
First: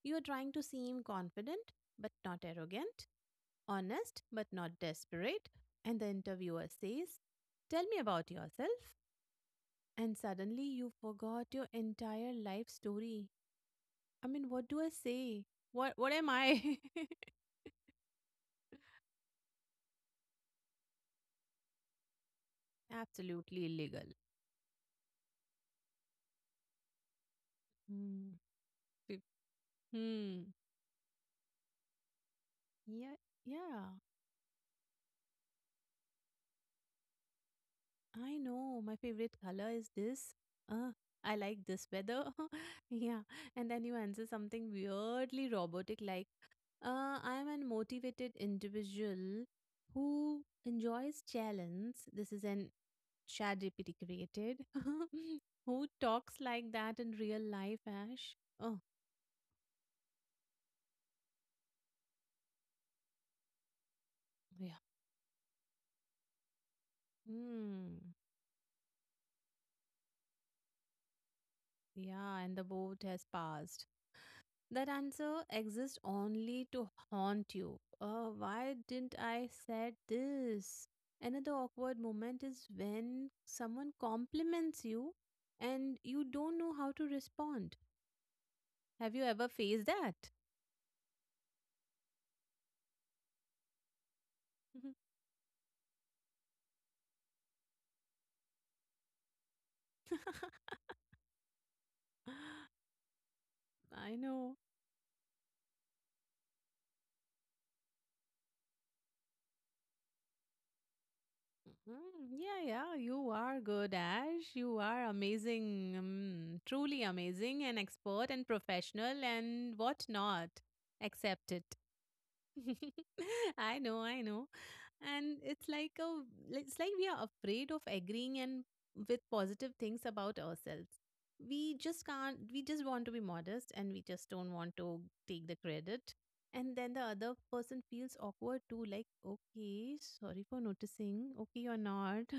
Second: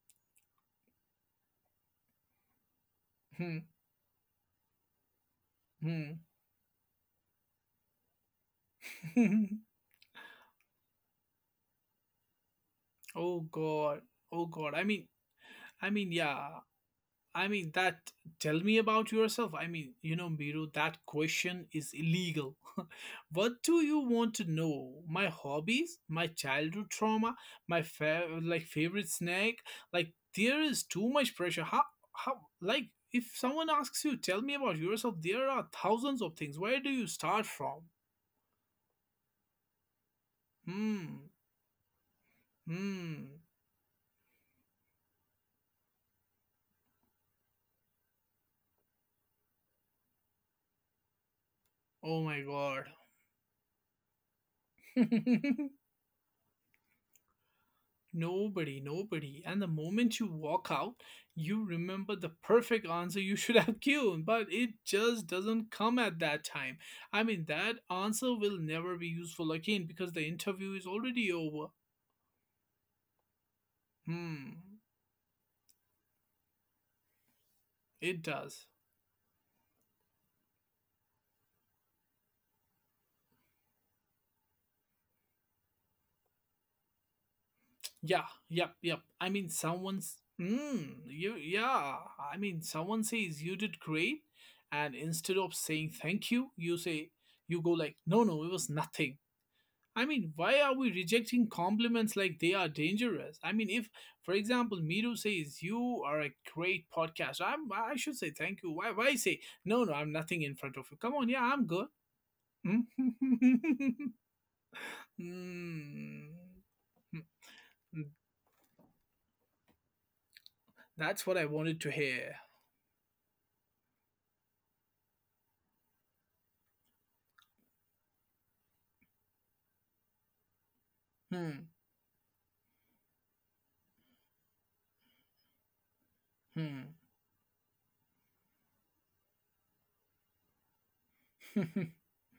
[SPEAKER 2] You are trying to seem confident, but not arrogant,
[SPEAKER 1] Hmm.
[SPEAKER 2] honest, but not desperate. And the
[SPEAKER 1] Hmm.
[SPEAKER 2] interviewer says, tell me about yourself. And suddenly you forgot your entire life story.
[SPEAKER 1] Oh God.
[SPEAKER 2] I
[SPEAKER 1] Oh
[SPEAKER 2] mean, what
[SPEAKER 1] God.
[SPEAKER 2] do I say?
[SPEAKER 1] I
[SPEAKER 2] What
[SPEAKER 1] mean,
[SPEAKER 2] am
[SPEAKER 1] yeah.
[SPEAKER 2] I?
[SPEAKER 1] I mean that tell me about yourself. You know, Biro, that question is illegal. What
[SPEAKER 2] Absolutely
[SPEAKER 1] do you
[SPEAKER 2] illegal.
[SPEAKER 1] want to know? My hobbies, my childhood trauma, my
[SPEAKER 2] Hmm.
[SPEAKER 1] like favorite
[SPEAKER 2] Pe-
[SPEAKER 1] snack? Like
[SPEAKER 2] hmm.
[SPEAKER 1] there is too much pressure. How like
[SPEAKER 2] Yeah.
[SPEAKER 1] if someone
[SPEAKER 2] Yeah.
[SPEAKER 1] asks you, tell me about yourself, there are thousands of things. Where do you start from?
[SPEAKER 2] I know my favorite color is this. Uh,
[SPEAKER 1] Hmm.
[SPEAKER 2] I like this weather. yeah.
[SPEAKER 1] Hmm.
[SPEAKER 2] And then you answer something weirdly robotic like, I am an motivated individual who enjoys challenge.
[SPEAKER 1] Oh
[SPEAKER 2] This
[SPEAKER 1] my
[SPEAKER 2] is an
[SPEAKER 1] god.
[SPEAKER 2] chat GPT created. Who talks like that in real life, Ash? Oh,
[SPEAKER 1] Nobody, nobody. And the moment you walk out, you remember the perfect answer you should have given, but it
[SPEAKER 2] yeah.
[SPEAKER 1] just doesn't come at that time. That
[SPEAKER 2] Hmm.
[SPEAKER 1] answer will never be useful again because the interview is already over.
[SPEAKER 2] Yeah. And the boat has passed.
[SPEAKER 1] Hmm,
[SPEAKER 2] That answer exists only to haunt you.
[SPEAKER 1] it does.
[SPEAKER 2] Why didn't I said this? Another awkward moment is when someone compliments you and you don't know how to respond.
[SPEAKER 1] Yeah, yep, yep.
[SPEAKER 2] Have you ever faced
[SPEAKER 1] Someone's.
[SPEAKER 2] that?
[SPEAKER 1] Hmm, you, yeah. Someone says you did great, and instead of saying thank you, you say, you go like, no, no, it was nothing. Why are we rejecting compliments like they are dangerous? If,
[SPEAKER 2] I
[SPEAKER 1] for
[SPEAKER 2] know.
[SPEAKER 1] example, Miru says you are a great podcast, I should say thank you. Why say no, no, I'm nothing in front of you. Come on, yeah, I'm good.
[SPEAKER 2] Mm, yeah,
[SPEAKER 1] Hmm.
[SPEAKER 2] yeah, you are good, Ash. You are amazing, truly amazing, and
[SPEAKER 1] Hmm.
[SPEAKER 2] expert and professional and whatnot.
[SPEAKER 1] That's what I
[SPEAKER 2] Accept it.
[SPEAKER 1] wanted to hear.
[SPEAKER 2] I know, I know. And it's like a it's like we are afraid of agreeing and with positive things about ourselves.
[SPEAKER 1] Hmm.
[SPEAKER 2] We just can't we just want to be modest and we just don't want to take the credit. And
[SPEAKER 1] Hmm.
[SPEAKER 2] then the other person feels awkward too, like, okay, sorry for noticing. Okay, you're not.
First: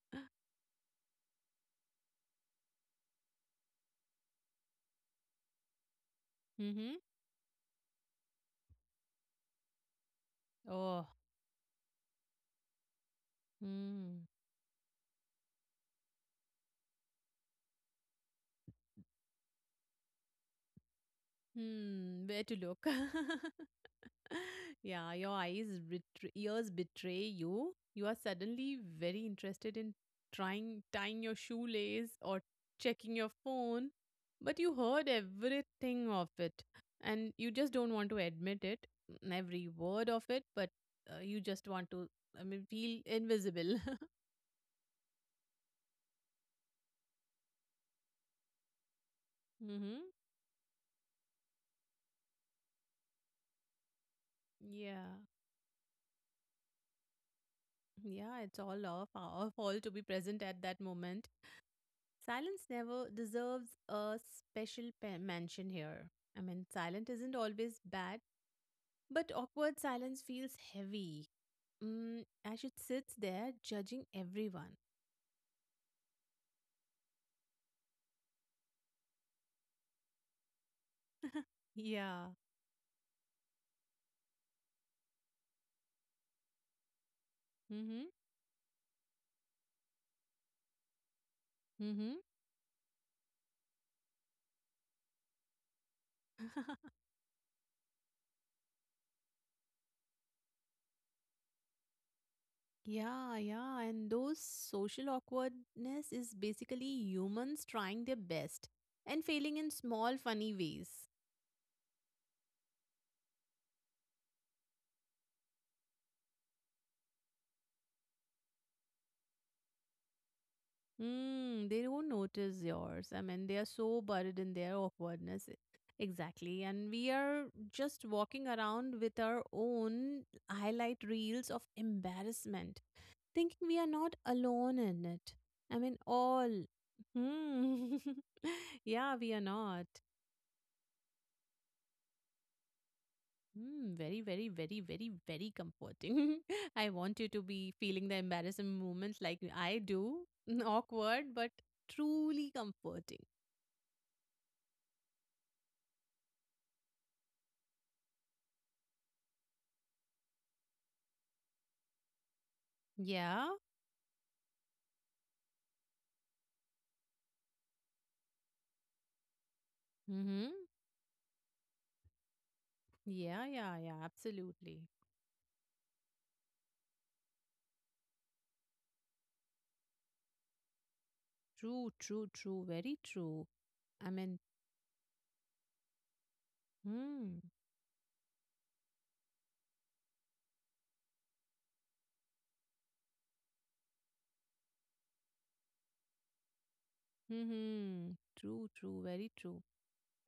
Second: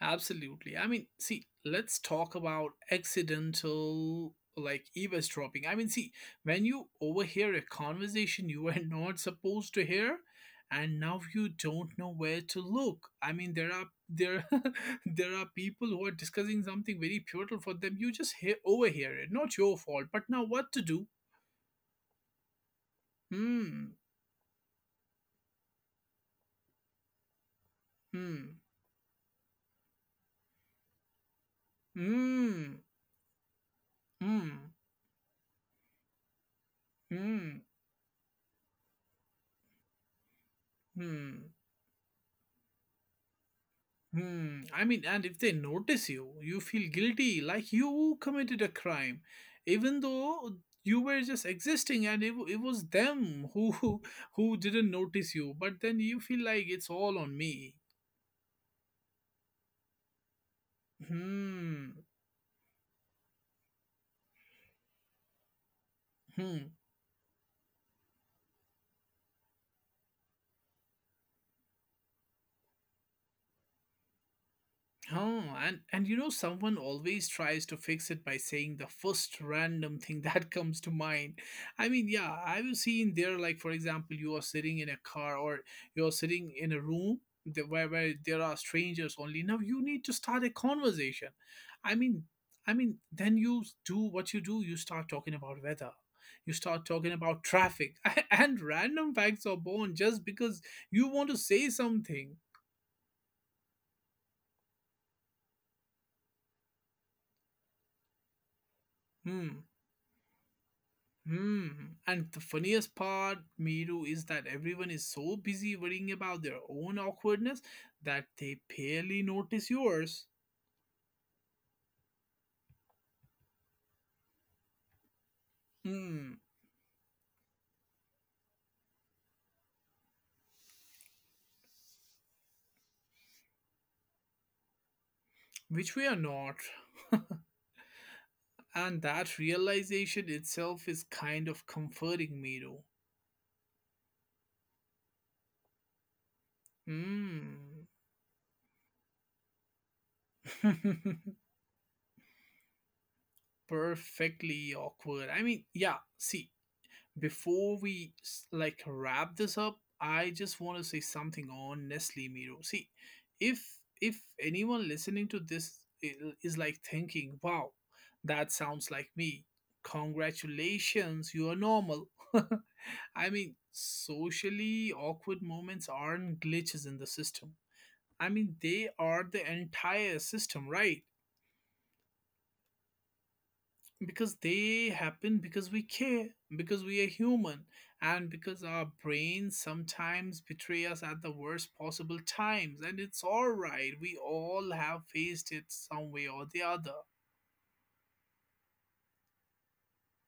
[SPEAKER 1] Absolutely. See, let's talk about accidental like eavesdropping. See, when you
[SPEAKER 2] mm-hmm.
[SPEAKER 1] overhear a conversation you were not supposed to hear and
[SPEAKER 2] Oh.
[SPEAKER 1] now you don't know where to look. I mean, there are
[SPEAKER 2] Hmm.
[SPEAKER 1] there there are people who are discussing something very pivotal for them. You just hear overhear it. Not your fault. But now what to do?
[SPEAKER 2] Hmm. Where to look?
[SPEAKER 1] Hmm.
[SPEAKER 2] yeah, Your eyes betray, ears betray you. You are
[SPEAKER 1] Hmm.
[SPEAKER 2] suddenly very interested in trying tying your shoelace or
[SPEAKER 1] Hmm.
[SPEAKER 2] checking your phone, but
[SPEAKER 1] Hmm.
[SPEAKER 2] you heard everything of it and you
[SPEAKER 1] Hmm.
[SPEAKER 2] just don't want to admit it, every word of it, but you
[SPEAKER 1] Hmm.
[SPEAKER 2] just want to I mean feel invisible.
[SPEAKER 1] Hmm. And if they notice you, you feel guilty, like you committed a crime, even
[SPEAKER 2] mhm.
[SPEAKER 1] though you were just existing, and it was them who who didn't
[SPEAKER 2] Yeah.
[SPEAKER 1] notice you. But then you feel like it's all on me.
[SPEAKER 2] Yeah, it's all of our fault to be present at that moment.
[SPEAKER 1] Hmm.
[SPEAKER 2] Silence never deserves a special mention here. I mean,
[SPEAKER 1] Hmm.
[SPEAKER 2] silent isn't always bad, but awkward silence feels heavy. As it sits there judging everyone.
[SPEAKER 1] Oh, and you know, someone always tries to fix it by saying the first random thing that comes to mind.
[SPEAKER 2] Yeah.
[SPEAKER 1] Yeah, I've seen there, like for example, you are sitting in a car or you're sitting in a room where
[SPEAKER 2] Mm-hmm.
[SPEAKER 1] there are strangers only. Now you need to start a conversation. I
[SPEAKER 2] Mm-hmm.
[SPEAKER 1] mean, then you do what you do. You start talking about weather. You start talking about traffic, and random facts are born just because you want to say something.
[SPEAKER 2] yeah, Yeah. And those social awkwardness is basically humans trying their best and failing
[SPEAKER 1] Hmm.
[SPEAKER 2] in small, funny ways.
[SPEAKER 1] Hmm. And the funniest part, Miru, is that everyone is so busy worrying about their own awkwardness that they barely notice yours.
[SPEAKER 2] They don't notice yours. I mean, they are so buried in their awkwardness.
[SPEAKER 1] Hmm.
[SPEAKER 2] Exactly. And we are just walking around with our own highlight reels of embarrassment, thinking we are not alone in it. I mean,
[SPEAKER 1] Which we are not.
[SPEAKER 2] all. Hmm.
[SPEAKER 1] And
[SPEAKER 2] yeah, We
[SPEAKER 1] that
[SPEAKER 2] are not.
[SPEAKER 1] realization itself is kind of comforting, Miru.
[SPEAKER 2] Hmm. Very, very, very, very, very comforting. I want you to be
[SPEAKER 1] Hmm.
[SPEAKER 2] feeling the embarrassment moments like I do. Awkward, but truly comforting.
[SPEAKER 1] Perfectly awkward. Yeah, see, before we like wrap this up, I just want to say something on Nestle Miro. See,
[SPEAKER 2] Yeah.
[SPEAKER 1] if anyone listening to this is like thinking wow, that sounds like me,
[SPEAKER 2] Mm-hmm.
[SPEAKER 1] congratulations, you are normal.
[SPEAKER 2] Yeah, yeah, yeah, absolutely.
[SPEAKER 1] Socially awkward moments aren't glitches in the system. They are the entire system, right?
[SPEAKER 2] True, true, true, very true. I
[SPEAKER 1] Because
[SPEAKER 2] mean,
[SPEAKER 1] they happen because we care, because we are
[SPEAKER 2] hmm,
[SPEAKER 1] human, and because our brains sometimes betray us at the worst possible times, and it's all right, we all have faced it some way or the other.
[SPEAKER 2] hmm, True, true, very true.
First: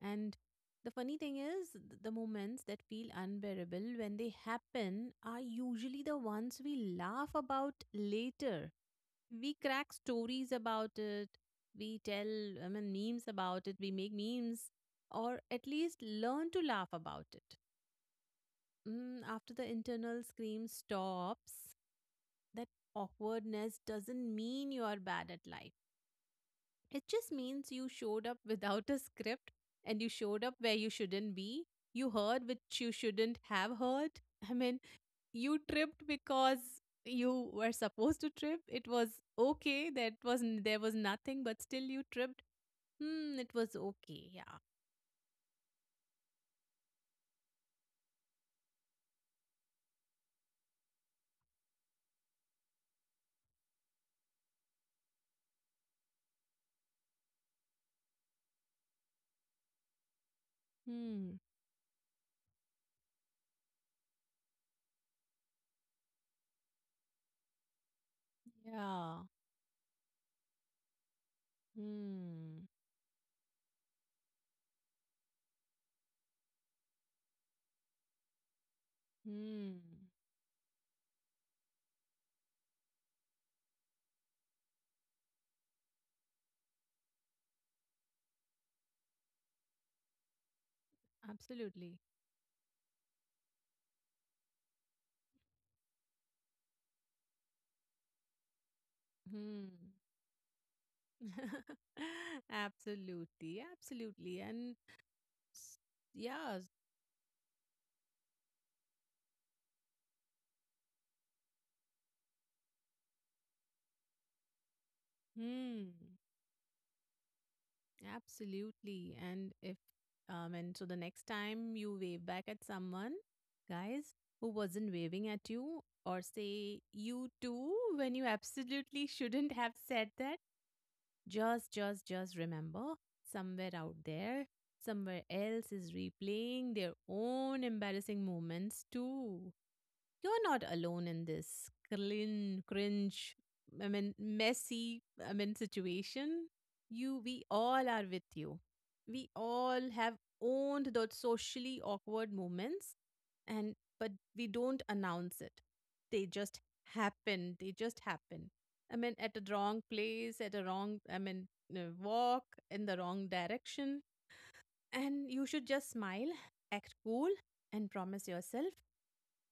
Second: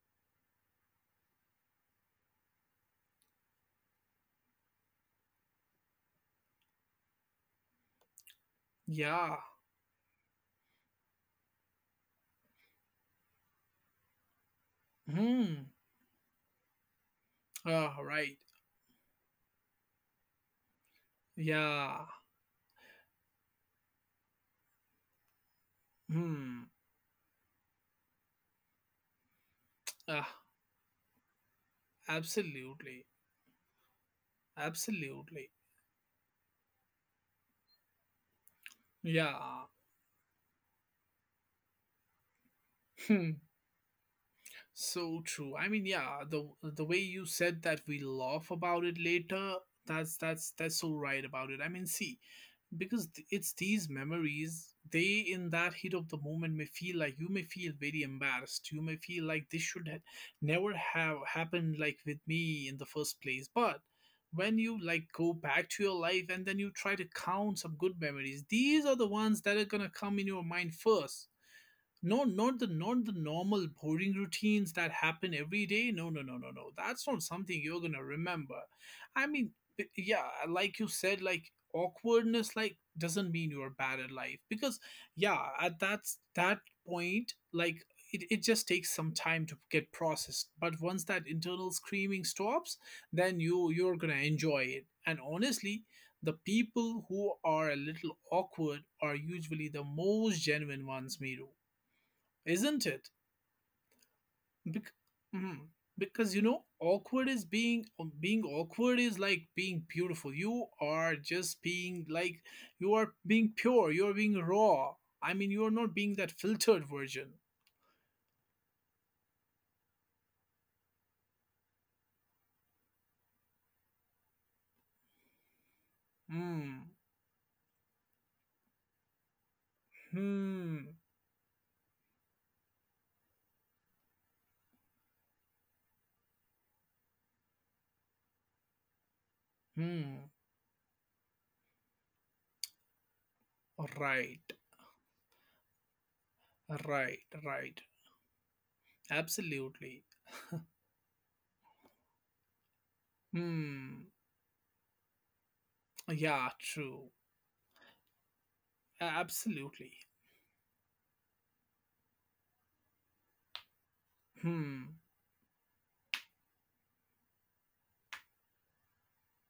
[SPEAKER 2] And the funny thing is, the moments that feel unbearable when they happen are usually the ones we laugh about later.
[SPEAKER 1] Yeah.
[SPEAKER 2] We crack stories about it, we tell, I mean, memes about it, we make memes, or at
[SPEAKER 1] Hmm.
[SPEAKER 2] least learn to laugh about it.
[SPEAKER 1] Ah, right.
[SPEAKER 2] After the internal scream stops,
[SPEAKER 1] Yeah.
[SPEAKER 2] that awkwardness doesn't mean you are bad at life.
[SPEAKER 1] Hmm.
[SPEAKER 2] It just means you showed up without a script and you
[SPEAKER 1] Ah,
[SPEAKER 2] showed up where you shouldn't be. You heard which you
[SPEAKER 1] absolutely,
[SPEAKER 2] shouldn't have heard. I mean,
[SPEAKER 1] absolutely.
[SPEAKER 2] you tripped because you were supposed to trip. It was
[SPEAKER 1] Yeah.
[SPEAKER 2] okay. That wasn't there was nothing, but still you tripped.
[SPEAKER 1] Hmm.
[SPEAKER 2] It was okay. Yeah.
[SPEAKER 1] So true. Yeah, the way you said that we laugh about it later, that's so right about it. See, because it's these memories, they in that heat of the moment may feel like, you may feel very embarrassed, you may feel like this never have
[SPEAKER 2] Hmm.
[SPEAKER 1] happened like with me in the first place, but when you like go back to your life and then you try to count some good memories, these are the
[SPEAKER 2] Yeah.
[SPEAKER 1] ones that are going to come in your mind first. No,
[SPEAKER 2] Hmm.
[SPEAKER 1] not the normal boring routines that happen every day. No, no, no, no, no. That's not something you're gonna remember. I mean,
[SPEAKER 2] Hmm.
[SPEAKER 1] yeah, like you said, like awkwardness, like doesn't mean you're bad at life because yeah, at that point, like it just takes some time to get processed. But once that internal
[SPEAKER 2] Absolutely.
[SPEAKER 1] screaming stops, then you're gonna enjoy it. And honestly, the people who are a little awkward are
[SPEAKER 2] Hmm.
[SPEAKER 1] usually the most genuine ones, Miru, isn't it?
[SPEAKER 2] Absolutely, absolutely. And
[SPEAKER 1] Bec- mhm.
[SPEAKER 2] s-
[SPEAKER 1] Because you
[SPEAKER 2] yes,
[SPEAKER 1] know, awkward is being being awkward is like being beautiful. You are just being like you are being pure. You are being raw. You are
[SPEAKER 2] hmm,
[SPEAKER 1] not being that filtered version.
[SPEAKER 2] absolutely. And if, and so the next time you wave back at someone, guys, who wasn't waving at you, or say
[SPEAKER 1] Hmm.
[SPEAKER 2] you too, when you absolutely shouldn't have said that,
[SPEAKER 1] Hmm.
[SPEAKER 2] just remember somewhere out there, somewhere else is replaying their own embarrassing moments too.
[SPEAKER 1] Hmm.
[SPEAKER 2] You're not alone in this cringe, I mean,
[SPEAKER 1] Right.
[SPEAKER 2] messy, I mean, situation.
[SPEAKER 1] Right.
[SPEAKER 2] We
[SPEAKER 1] Right.
[SPEAKER 2] all are with you. We all
[SPEAKER 1] Absolutely.
[SPEAKER 2] have owned those socially awkward moments, and
[SPEAKER 1] Hmm.
[SPEAKER 2] but we don't announce it. They
[SPEAKER 1] Yeah.
[SPEAKER 2] just
[SPEAKER 1] True.
[SPEAKER 2] happen. They just happen. I mean, at the wrong
[SPEAKER 1] Absolutely.
[SPEAKER 2] place, at the wrong, I mean, walk in the wrong direction.
[SPEAKER 1] Hmm.
[SPEAKER 2] And you should just smile, act cool, and promise yourself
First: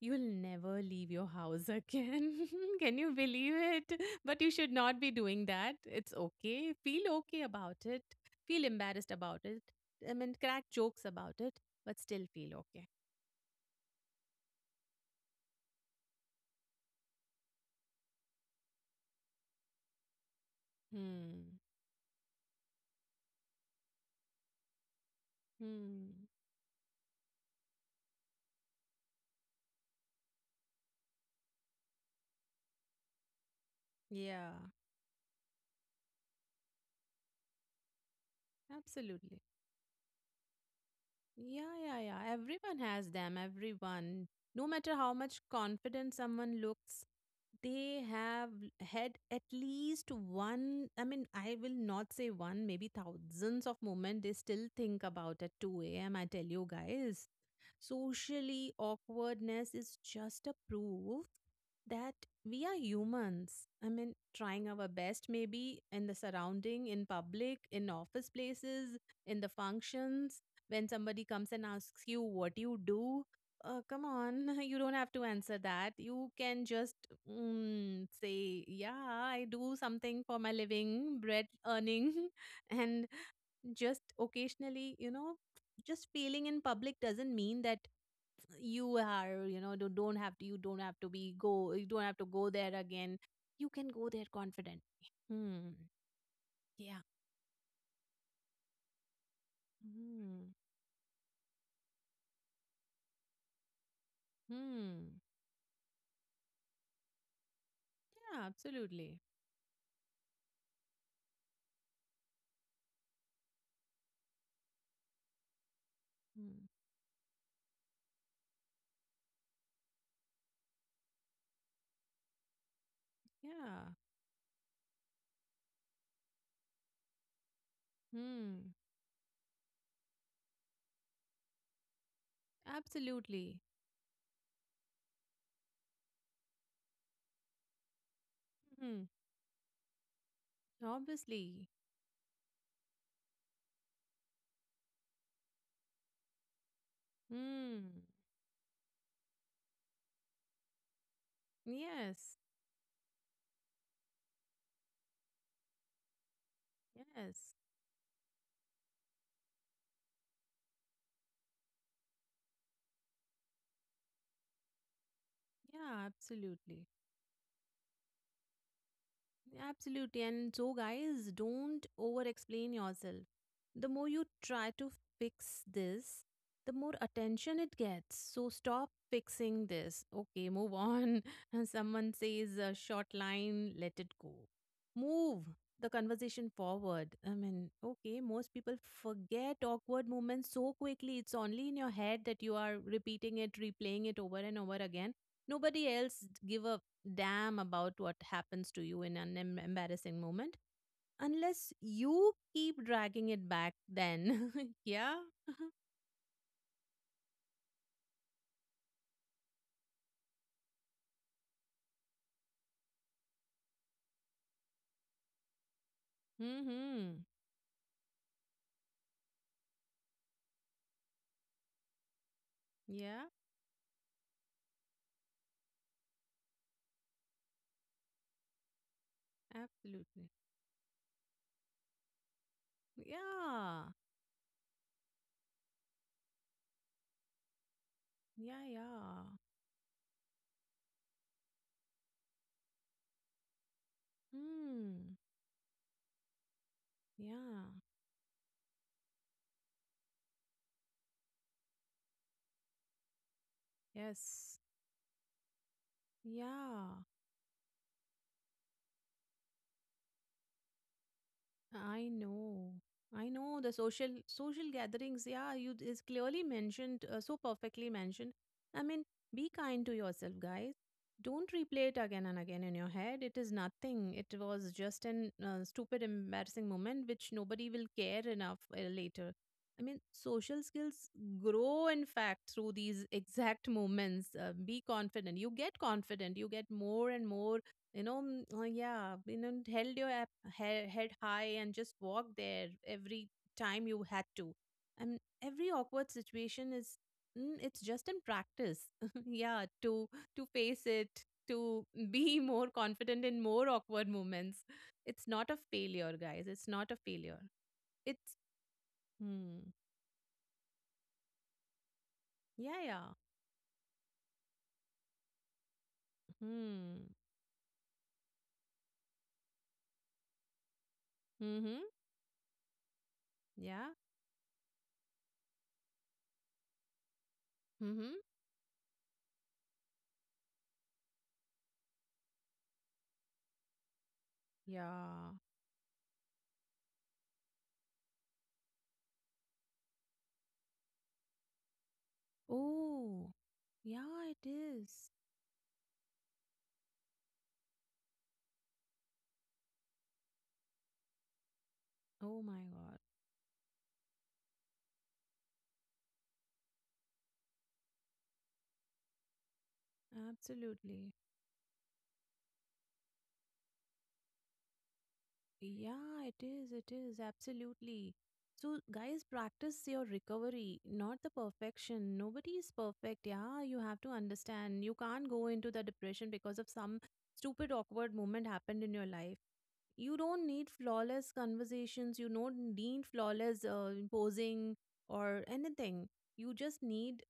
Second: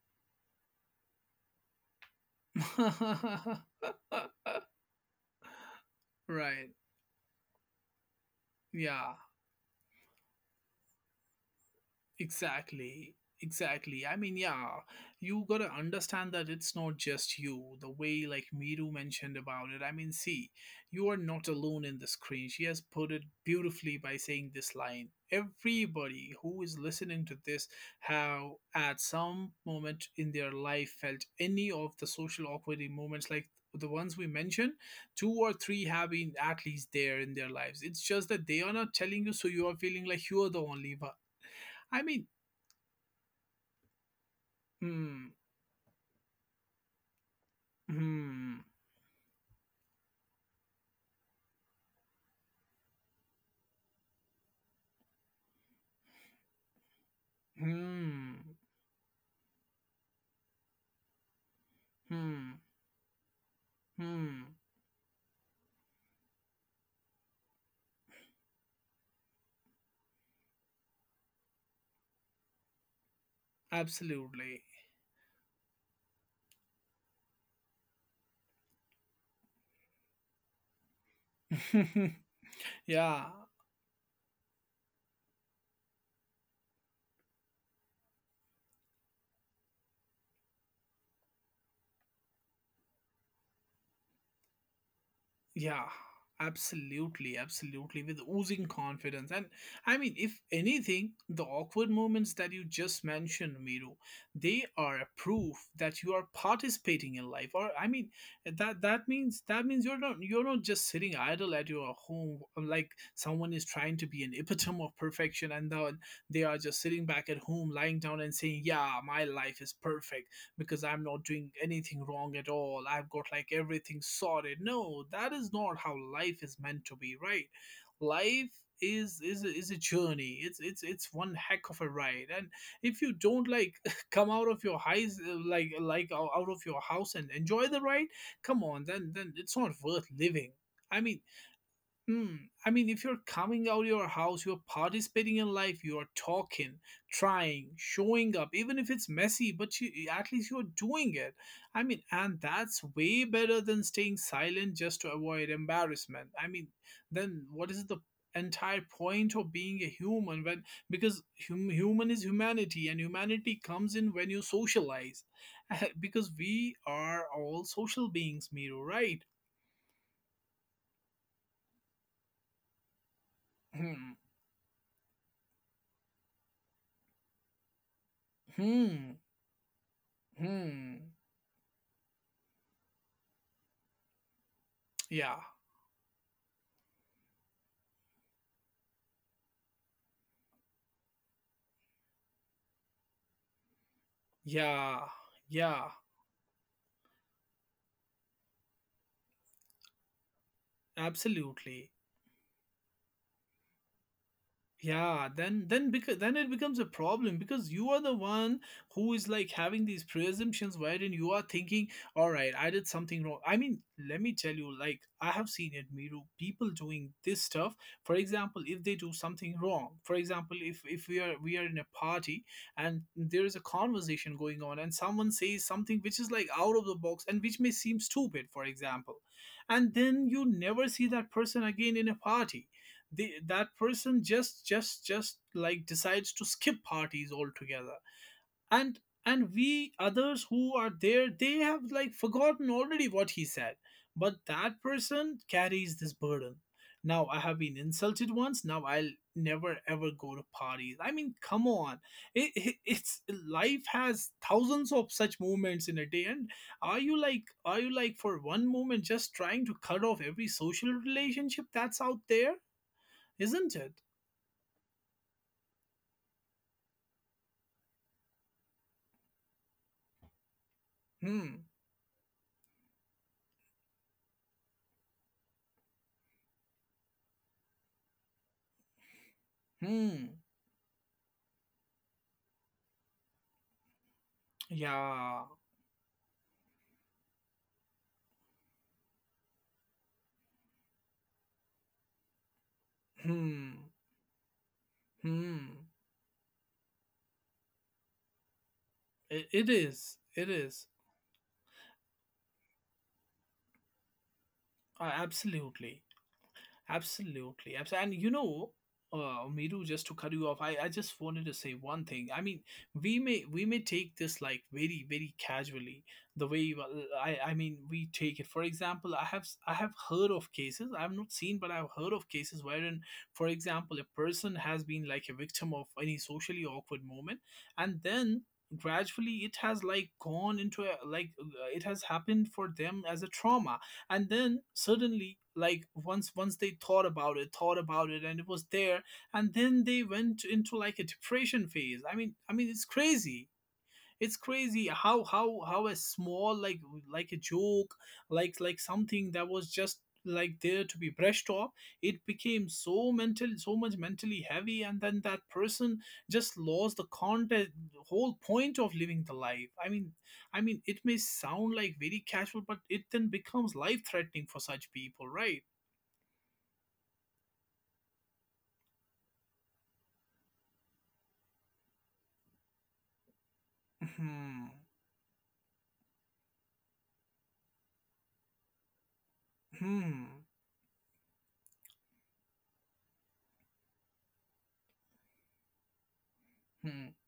[SPEAKER 2] you'll never leave your house again. Can you believe it? But you should not be doing that. It's
[SPEAKER 1] right.
[SPEAKER 2] okay. Feel okay about it. Feel embarrassed
[SPEAKER 1] Yeah.
[SPEAKER 2] about it. I mean, crack jokes about it, but still feel okay.
[SPEAKER 1] Exactly. Exactly. Yeah, you gotta understand that it's not just you. The way like Miru mentioned about it. See, you are not
[SPEAKER 2] Hmm.
[SPEAKER 1] alone in the screen. She has put it beautifully by saying this line.
[SPEAKER 2] Hmm.
[SPEAKER 1] Everybody who is listening to this have at some moment in their life felt any of the social awkward moments like the ones we
[SPEAKER 2] Yeah,
[SPEAKER 1] mentioned, two or three have been at least there in their lives. It's just that they are not telling you,
[SPEAKER 2] absolutely.
[SPEAKER 1] so you are feeling like you are the only one.
[SPEAKER 2] Yeah, yeah,
[SPEAKER 1] I
[SPEAKER 2] yeah.
[SPEAKER 1] mean,
[SPEAKER 2] Everyone has them, everyone. No matter how
[SPEAKER 1] Hmm,
[SPEAKER 2] much confident someone looks, they have
[SPEAKER 1] hmm,
[SPEAKER 2] had at least one, I mean, I will not say one, maybe thousands of moments they still think about at 2 a.m. I tell you guys.
[SPEAKER 1] hmm,
[SPEAKER 2] Socially, awkwardness is just a proof that
[SPEAKER 1] hmm,
[SPEAKER 2] we are humans. I mean,
[SPEAKER 1] hmm.
[SPEAKER 2] trying our best maybe in the surrounding, in public, in office places, in the functions, when somebody comes and asks you what you do. Come on,
[SPEAKER 1] Absolutely.
[SPEAKER 2] you don't have to answer that. You can just say, yeah, I do something for my living, bread earning, and
[SPEAKER 1] yeah,
[SPEAKER 2] just occasionally, you know, just failing in public doesn't mean that you are you know don't have to you don't have to be go you don't have to go there again. You can go there confidently. Hmm
[SPEAKER 1] yeah,
[SPEAKER 2] yeah
[SPEAKER 1] absolutely, absolutely, with oozing confidence. And if
[SPEAKER 2] hmm
[SPEAKER 1] anything, the awkward moments that you just mentioned, Miro, they are a
[SPEAKER 2] hmm
[SPEAKER 1] proof that you are participating in life. Or I mean,
[SPEAKER 2] yeah
[SPEAKER 1] that that
[SPEAKER 2] absolutely
[SPEAKER 1] means that means you're not just sitting idle at your home, like someone is trying to be an epitome of perfection and then they are
[SPEAKER 2] hmm
[SPEAKER 1] just sitting back at home, lying down and saying, "Yeah, my life is perfect," because I'm not doing anything wrong at all. I've got like
[SPEAKER 2] yeah
[SPEAKER 1] everything sorted. No, that is not how life is meant to be, right? Life
[SPEAKER 2] hmm
[SPEAKER 1] is a journey. It's one heck of a ride. And if you don't
[SPEAKER 2] absolutely
[SPEAKER 1] like come out of your highs, like out of your house and enjoy the ride, come on,
[SPEAKER 2] hmm
[SPEAKER 1] then it's not worth living. I mean,
[SPEAKER 2] obviously
[SPEAKER 1] Hmm. I mean, if you're coming out of your house, you're participating in life, you're talking, trying,
[SPEAKER 2] hmm
[SPEAKER 1] showing up, even if it's messy, but you, at least you're doing it. I mean,
[SPEAKER 2] yes
[SPEAKER 1] and that's way better than staying silent just to avoid embarrassment. I mean, then
[SPEAKER 2] yes
[SPEAKER 1] what is the entire point of being a human when, because, human is humanity, and humanity comes in when you socialize,
[SPEAKER 2] yeah
[SPEAKER 1] because we
[SPEAKER 2] absolutely
[SPEAKER 1] are all social beings, Miru, right?
[SPEAKER 2] Absolutely. And so, guys, don't over explain yourself. The more
[SPEAKER 1] Hmm,
[SPEAKER 2] you try to fix this, the more attention it gets. So, stop
[SPEAKER 1] hmm,
[SPEAKER 2] fixing this. Okay, move
[SPEAKER 1] hmm.
[SPEAKER 2] on. And someone says a short line, let it go.
[SPEAKER 1] Yeah,
[SPEAKER 2] Move the conversation forward. I mean, okay, most people forget awkward moments so quickly. It's only in your head that you are repeating it, replaying it over and over
[SPEAKER 1] yeah,
[SPEAKER 2] again. Nobody
[SPEAKER 1] yeah,
[SPEAKER 2] else give a damn about what happens to you in an embarrassing moment unless
[SPEAKER 1] absolutely.
[SPEAKER 2] you keep dragging it back then. yeah
[SPEAKER 1] Yeah, then, because then it becomes a problem, because you are the one who is like having these presumptions, wherein you are thinking, all right, I did something wrong. I mean, let me tell you, like, I have seen it, Miru, people doing
[SPEAKER 2] mm-hmm
[SPEAKER 1] this stuff. For example, if they do something wrong. For example, if we are in a party and
[SPEAKER 2] yeah
[SPEAKER 1] there is a conversation going on and someone says something which is like out of the box and which may seem stupid, for example, and then
[SPEAKER 2] absolutely
[SPEAKER 1] you never see that person again in a party. The that
[SPEAKER 2] yeah
[SPEAKER 1] person just like decides to skip parties altogether.
[SPEAKER 2] yeah
[SPEAKER 1] and
[SPEAKER 2] yeah
[SPEAKER 1] and we others who are there, they have like forgotten already what he said, but that
[SPEAKER 2] hmm
[SPEAKER 1] person carries this burden. Now I have
[SPEAKER 2] yeah
[SPEAKER 1] been insulted once, now I'll never ever go to parties. I mean, come on, it's life has
[SPEAKER 2] yes
[SPEAKER 1] thousands of such moments in a day. And are
[SPEAKER 2] yeah
[SPEAKER 1] you like, for one moment just trying to cut off every social relationship that's
[SPEAKER 2] I
[SPEAKER 1] out there?
[SPEAKER 2] know. I know the
[SPEAKER 1] Isn't it?
[SPEAKER 2] social gatherings. Yeah, you is clearly mentioned, so perfectly mentioned. I mean, be kind to yourself, guys. Don't
[SPEAKER 1] Hmm,
[SPEAKER 2] replay it again and again in your head. It is nothing. It was just an stupid, embarrassing moment which nobody will care enough later. I mean,
[SPEAKER 1] hmm,
[SPEAKER 2] social skills grow, in fact, through these exact moments. Be confident.
[SPEAKER 1] yeah,
[SPEAKER 2] You get confident. You get more and more you know yeah you know held your head high and just walked there every
[SPEAKER 1] hmm,
[SPEAKER 2] time you had to and every
[SPEAKER 1] hmm.
[SPEAKER 2] awkward situation is it's just in practice
[SPEAKER 1] I-
[SPEAKER 2] yeah
[SPEAKER 1] it is,
[SPEAKER 2] to
[SPEAKER 1] it
[SPEAKER 2] face
[SPEAKER 1] is,
[SPEAKER 2] it to be more confident in more awkward moments. It's not a
[SPEAKER 1] absolutely.
[SPEAKER 2] failure guys, it's not a failure.
[SPEAKER 1] Absolutely. And you
[SPEAKER 2] It's
[SPEAKER 1] know,
[SPEAKER 2] hmm
[SPEAKER 1] Miru, just to cut you off, I just wanted to say one thing. I mean,
[SPEAKER 2] yeah yeah
[SPEAKER 1] we may take this like very very casually. The way you-
[SPEAKER 2] hmm
[SPEAKER 1] I mean we take it. For example, I have heard of cases. I have not seen, but
[SPEAKER 2] mhm
[SPEAKER 1] I've heard of cases wherein, for
[SPEAKER 2] yeah
[SPEAKER 1] example, a person has been like a victim of any socially awkward moment, and
[SPEAKER 2] mhm
[SPEAKER 1] then gradually it has like gone into a like, it has happened for them as a trauma, and then
[SPEAKER 2] yeah
[SPEAKER 1] suddenly, like, once they thought about it, and it was there, and then they went into like a depression phase. I mean, I mean, it's
[SPEAKER 2] oh
[SPEAKER 1] crazy.
[SPEAKER 2] yeah
[SPEAKER 1] It's
[SPEAKER 2] it
[SPEAKER 1] crazy
[SPEAKER 2] is
[SPEAKER 1] how a small like a joke, like something that was just like there to be brushed off, it
[SPEAKER 2] oh my
[SPEAKER 1] became
[SPEAKER 2] god
[SPEAKER 1] so mental, so much mentally heavy, and then that person just lost the context, whole point of living the life. I mean, I mean, it
[SPEAKER 2] Absolutely.
[SPEAKER 1] may sound like very casual, but it then becomes life threatening for such people, right?
[SPEAKER 2] Yeah, it is. It is. Absolutely. So, guys, practice your recovery, not the perfection. Nobody is perfect. Yeah, you have to
[SPEAKER 1] Hmm,
[SPEAKER 2] understand. You can't go into the depression because of some stupid, awkward moment happened in your life. You don't
[SPEAKER 1] hmm,
[SPEAKER 2] need flawless conversations. You don't need flawless posing or anything. You just
[SPEAKER 1] hmm,
[SPEAKER 2] need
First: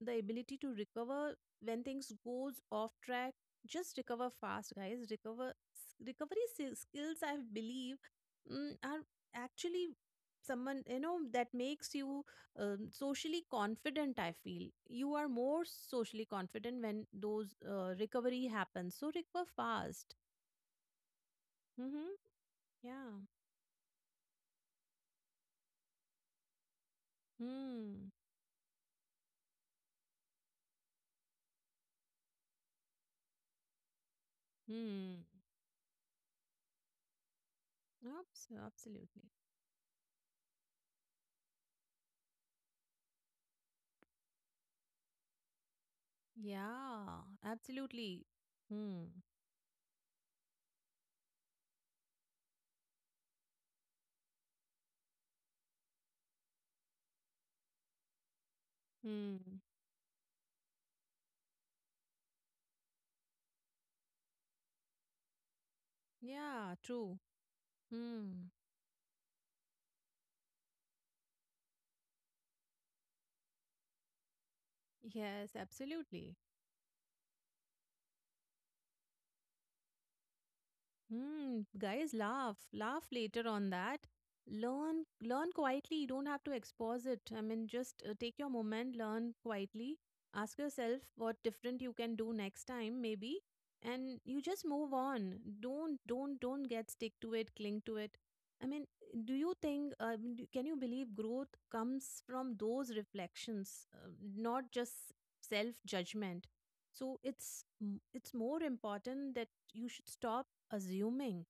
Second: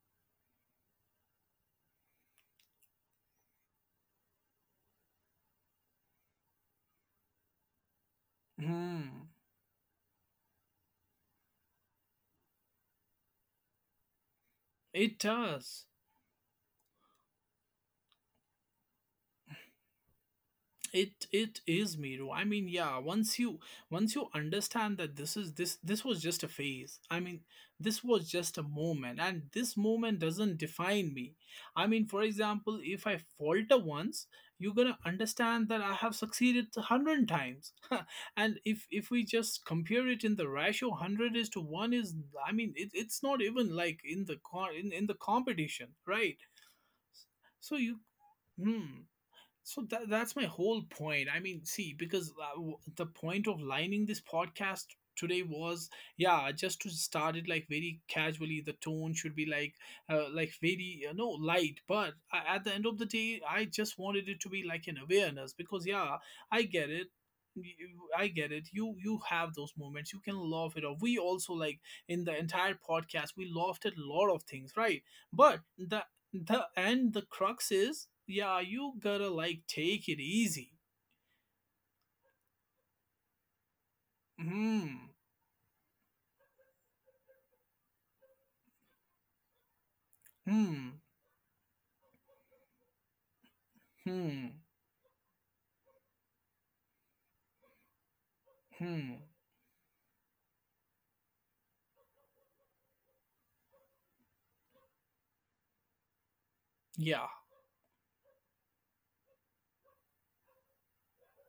[SPEAKER 2] the ability to recover when things goes off track. Just recover fast guys, recover recovery skills, I believe are
[SPEAKER 1] hmm.
[SPEAKER 2] actually someone you know that makes you socially confident. I feel you
[SPEAKER 1] It
[SPEAKER 2] are more
[SPEAKER 1] does.
[SPEAKER 2] socially confident when those recovery happens. So recover fast.
[SPEAKER 1] It is,
[SPEAKER 2] mm-hmm.
[SPEAKER 1] Miru. I mean, yeah,
[SPEAKER 2] yeah
[SPEAKER 1] once you, once you understand that this this was just a phase. I mean, this
[SPEAKER 2] hmm
[SPEAKER 1] was just a moment, and this moment doesn't define me. I mean, for example, if I falter once, you're going to
[SPEAKER 2] hmm
[SPEAKER 1] understand that I have succeeded a 100 times.
[SPEAKER 2] Abs-
[SPEAKER 1] And if we
[SPEAKER 2] absolutely.
[SPEAKER 1] just compare it in the ratio 100 is to 1 is, I mean, it's not even like in the competition, right?
[SPEAKER 2] Yeah
[SPEAKER 1] So you,
[SPEAKER 2] absolutely hmm
[SPEAKER 1] hmm, so that's my whole point. I mean, see, because, the point of lining this podcast today was, yeah, just to start it like very casually. The tone should be
[SPEAKER 2] hmm
[SPEAKER 1] like very you know light. But at the end of the day, I just wanted it to be like an awareness because, yeah, I
[SPEAKER 2] yeah
[SPEAKER 1] get it.
[SPEAKER 2] true
[SPEAKER 1] I
[SPEAKER 2] hmm
[SPEAKER 1] get it. You have those moments. You can laugh it off. We also like in the entire podcast, we laughed at a lot of things, right?
[SPEAKER 2] yes
[SPEAKER 1] But the
[SPEAKER 2] absolutely
[SPEAKER 1] the and the crux is, yeah, you gotta like take it easy.
[SPEAKER 2] Hmm, guys, laugh. Laugh later on that. Learn,
[SPEAKER 1] Hmm,
[SPEAKER 2] learn quietly. You don't have to expose it. I mean, just take your moment, learn quietly. Ask yourself
[SPEAKER 1] hmm,
[SPEAKER 2] what different you can do next time, maybe, and you
[SPEAKER 1] hmm,
[SPEAKER 2] just move on. Don't get stick to it, cling to it. I mean,
[SPEAKER 1] hmm,
[SPEAKER 2] do you think? Can you believe growth comes from those reflections, not just self judgment? So
[SPEAKER 1] yeah,
[SPEAKER 2] it's more important that you should stop assuming.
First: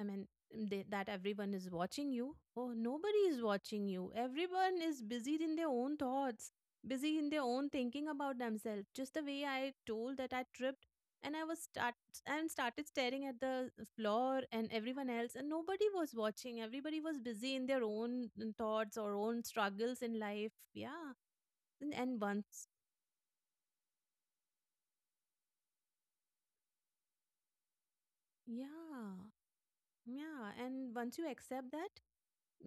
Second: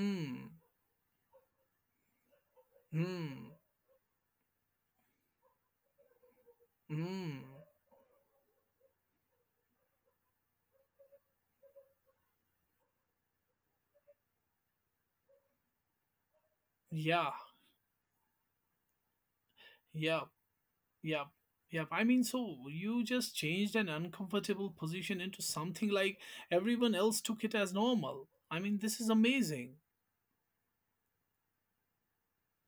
[SPEAKER 2] i mean they, that everyone is watching you. Oh, nobody is
[SPEAKER 1] hmm,
[SPEAKER 2] watching you. Everyone is busy in their own thoughts, busy in their
[SPEAKER 1] hmm,
[SPEAKER 2] own thinking about themselves, just the way I told that I tripped and i was start and started staring at the floor and everyone else, and nobody was watching. Everybody was
[SPEAKER 1] yeah,
[SPEAKER 2] busy in their own thoughts or own struggles in
[SPEAKER 1] yep,
[SPEAKER 2] life. Yeah.
[SPEAKER 1] yep, yep. I
[SPEAKER 2] And
[SPEAKER 1] mean, so
[SPEAKER 2] once
[SPEAKER 1] you just changed an uncomfortable position into something like everyone else took it as normal. I mean, this is
[SPEAKER 2] Yeah,
[SPEAKER 1] amazing.
[SPEAKER 2] yeah. And once you accept that,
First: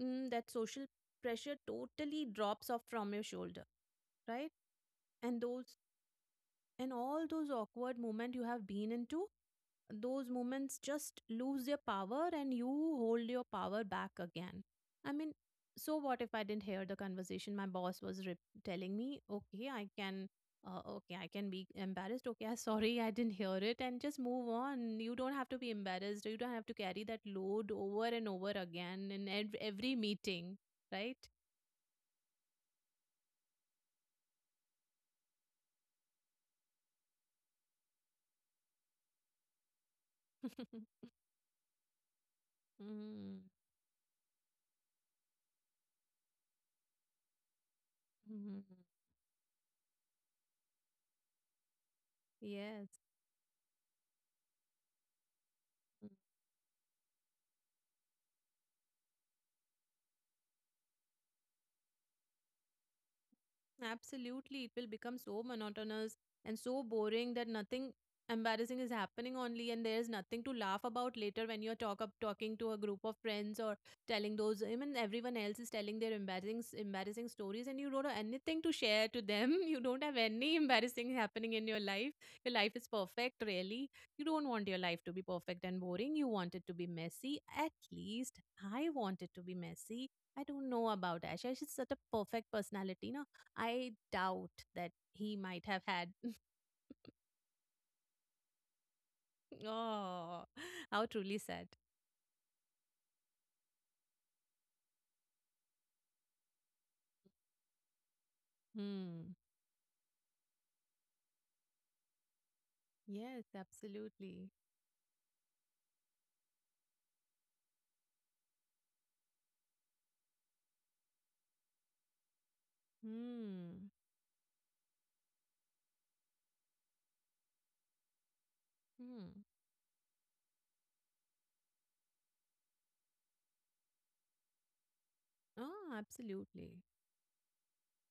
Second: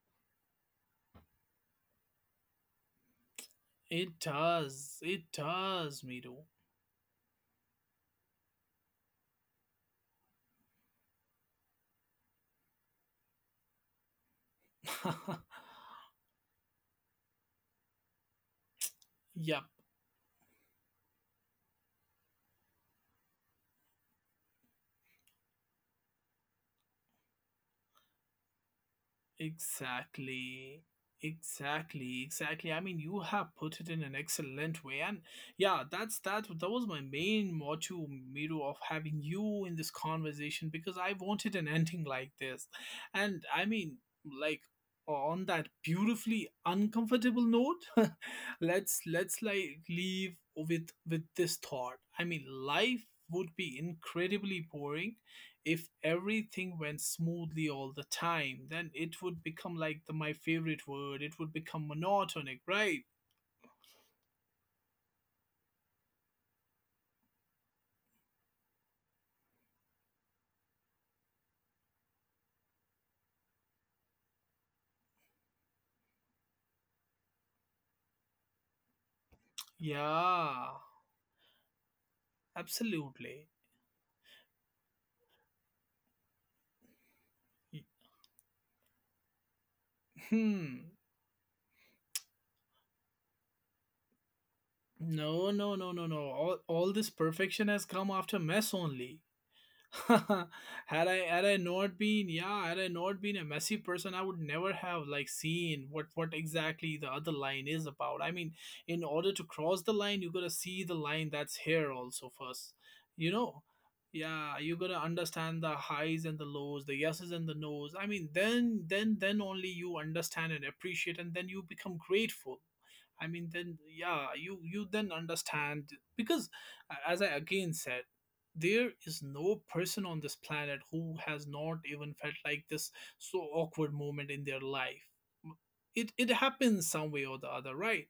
[SPEAKER 2] that social pressure totally drops off from your shoulder,
[SPEAKER 1] It
[SPEAKER 2] right?
[SPEAKER 1] does, it
[SPEAKER 2] And those,
[SPEAKER 1] does, Miru.
[SPEAKER 2] and all those awkward moments you have been into, those moments just lose their power and you hold your power back again. I mean, so what if I didn't hear the conversation my boss was telling me?
[SPEAKER 1] Yep.
[SPEAKER 2] Okay, I can okay, I can be embarrassed. Okay, I sorry, I didn't hear it, and just move on. You don't have to be embarrassed. You don't have to carry that load over and over again in every meeting,
[SPEAKER 1] Exactly.
[SPEAKER 2] right?
[SPEAKER 1] Exactly, exactly. I mean, you have put it in an excellent way, and yeah, that's that. That was my main motto, Miru, of having you in this conversation, because I wanted an ending like this,
[SPEAKER 2] Mm,
[SPEAKER 1] and I mean, like, on that beautifully uncomfortable note,
[SPEAKER 2] mhm.
[SPEAKER 1] let's like leave with this thought. I mean,
[SPEAKER 2] Yes.
[SPEAKER 1] life would be incredibly boring if
[SPEAKER 2] Mm-hmm.
[SPEAKER 1] everything went smoothly all the time. Then it would become like the, my favorite word. It would become monotonic, right?
[SPEAKER 2] Absolutely. It will become so monotonous and so boring that nothing embarrassing is happening only, and there's nothing to laugh about later when you're talking to a group of friends or telling those, I mean, everyone else is telling their embarrassing stories and you don't have anything to share to them. You don't have any
[SPEAKER 1] Yeah,
[SPEAKER 2] embarrassing happening in your life. Your life is perfect,
[SPEAKER 1] absolutely.
[SPEAKER 2] really. You don't want your life to be perfect and boring. You want it to be messy. At
[SPEAKER 1] Y-
[SPEAKER 2] least I want it to be messy. I don't know
[SPEAKER 1] Hmm.
[SPEAKER 2] about Ash. Ash is such a perfect personality. I doubt that he
[SPEAKER 1] No,
[SPEAKER 2] might
[SPEAKER 1] no,
[SPEAKER 2] have
[SPEAKER 1] no, no,
[SPEAKER 2] had.
[SPEAKER 1] no. All this perfection has come after mess only.
[SPEAKER 2] Oh, how
[SPEAKER 1] had I
[SPEAKER 2] truly
[SPEAKER 1] had I
[SPEAKER 2] sad.
[SPEAKER 1] not been, yeah, had I not been a messy person, I would never have like seen what exactly the other line is about. I mean, in order
[SPEAKER 2] Hmm.
[SPEAKER 1] to cross the line, you gotta see the line that's here also first. You
[SPEAKER 2] Yes,
[SPEAKER 1] know,
[SPEAKER 2] absolutely.
[SPEAKER 1] yeah, you gotta understand the highs and the lows, the yeses and the nos. I mean, then only you understand and appreciate, and then you become grateful. I mean, then,
[SPEAKER 2] Hmm.
[SPEAKER 1] yeah, you then understand, because, as I again said, there is
[SPEAKER 2] Hmm.
[SPEAKER 1] no person on this planet who has not even felt like this, so awkward moment in their life.
[SPEAKER 2] Oh,
[SPEAKER 1] It
[SPEAKER 2] absolutely.
[SPEAKER 1] happens some way or the other, right?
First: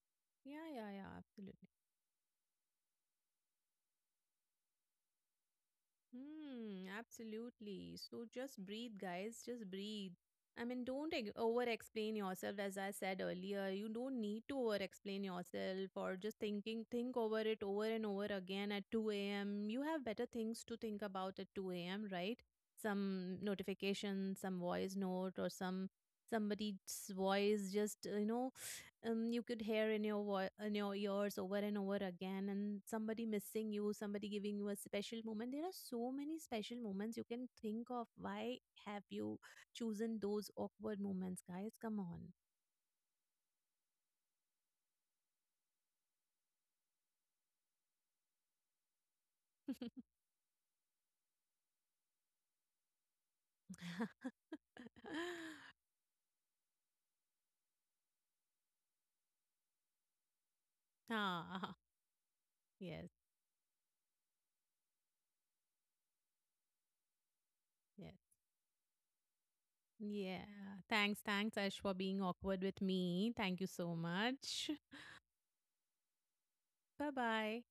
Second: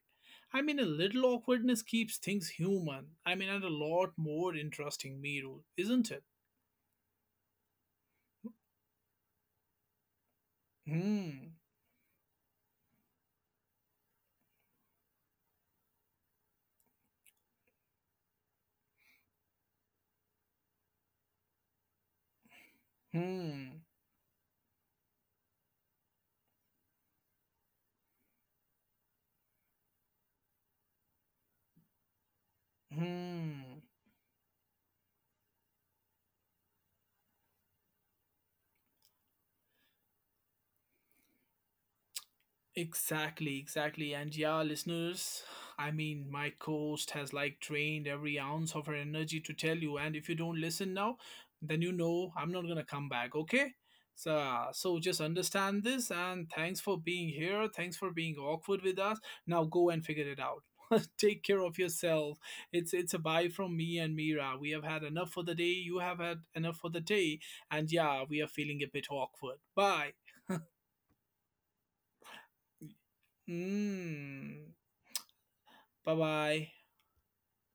[SPEAKER 1] I
[SPEAKER 2] Yeah,
[SPEAKER 1] mean, a
[SPEAKER 2] yeah, yeah,
[SPEAKER 1] little
[SPEAKER 2] absolutely.
[SPEAKER 1] awkwardness keeps things human. I mean, and a lot more interesting, Miru, isn't it?
[SPEAKER 2] Hmm, absolutely. So just breathe, guys. Just breathe. I mean, don't
[SPEAKER 1] Hmm,
[SPEAKER 2] over explain yourself. As I said earlier, you don't need to over explain yourself or just thinking, think over it over and over again at 2 a.m. You have better things to think about at 2 a.m., right? Some
[SPEAKER 1] hmm,
[SPEAKER 2] notification, some voice note, or some somebody's voice just, you know, you could hear in your in your ears over and over again, and somebody missing
[SPEAKER 1] hmm.
[SPEAKER 2] you, somebody giving you a special moment. There are so many special moments you can think of. Why have you chosen those awkward moments, guys? Come on.
[SPEAKER 1] Exactly, exactly. And yeah, listeners, I mean, my host has like drained every ounce of her energy to tell you. And if you don't listen now, then you know I'm not gonna come back, okay? So, so just understand this, and thanks for being here. Thanks for being awkward with us. Now go and figure it out. Take care
[SPEAKER 2] ah,
[SPEAKER 1] of yourself. It's
[SPEAKER 2] yes
[SPEAKER 1] it's a bye from me and Mira. We have had enough for the day. You have had enough for the day. And yeah,
[SPEAKER 2] yes
[SPEAKER 1] we are feeling a bit awkward. Bye.
[SPEAKER 2] yeah Thanks, thanks Ash for being awkward with me. Thank you so
[SPEAKER 1] Mm.
[SPEAKER 2] much.
[SPEAKER 1] 拜拜。
[SPEAKER 2] Bye bye.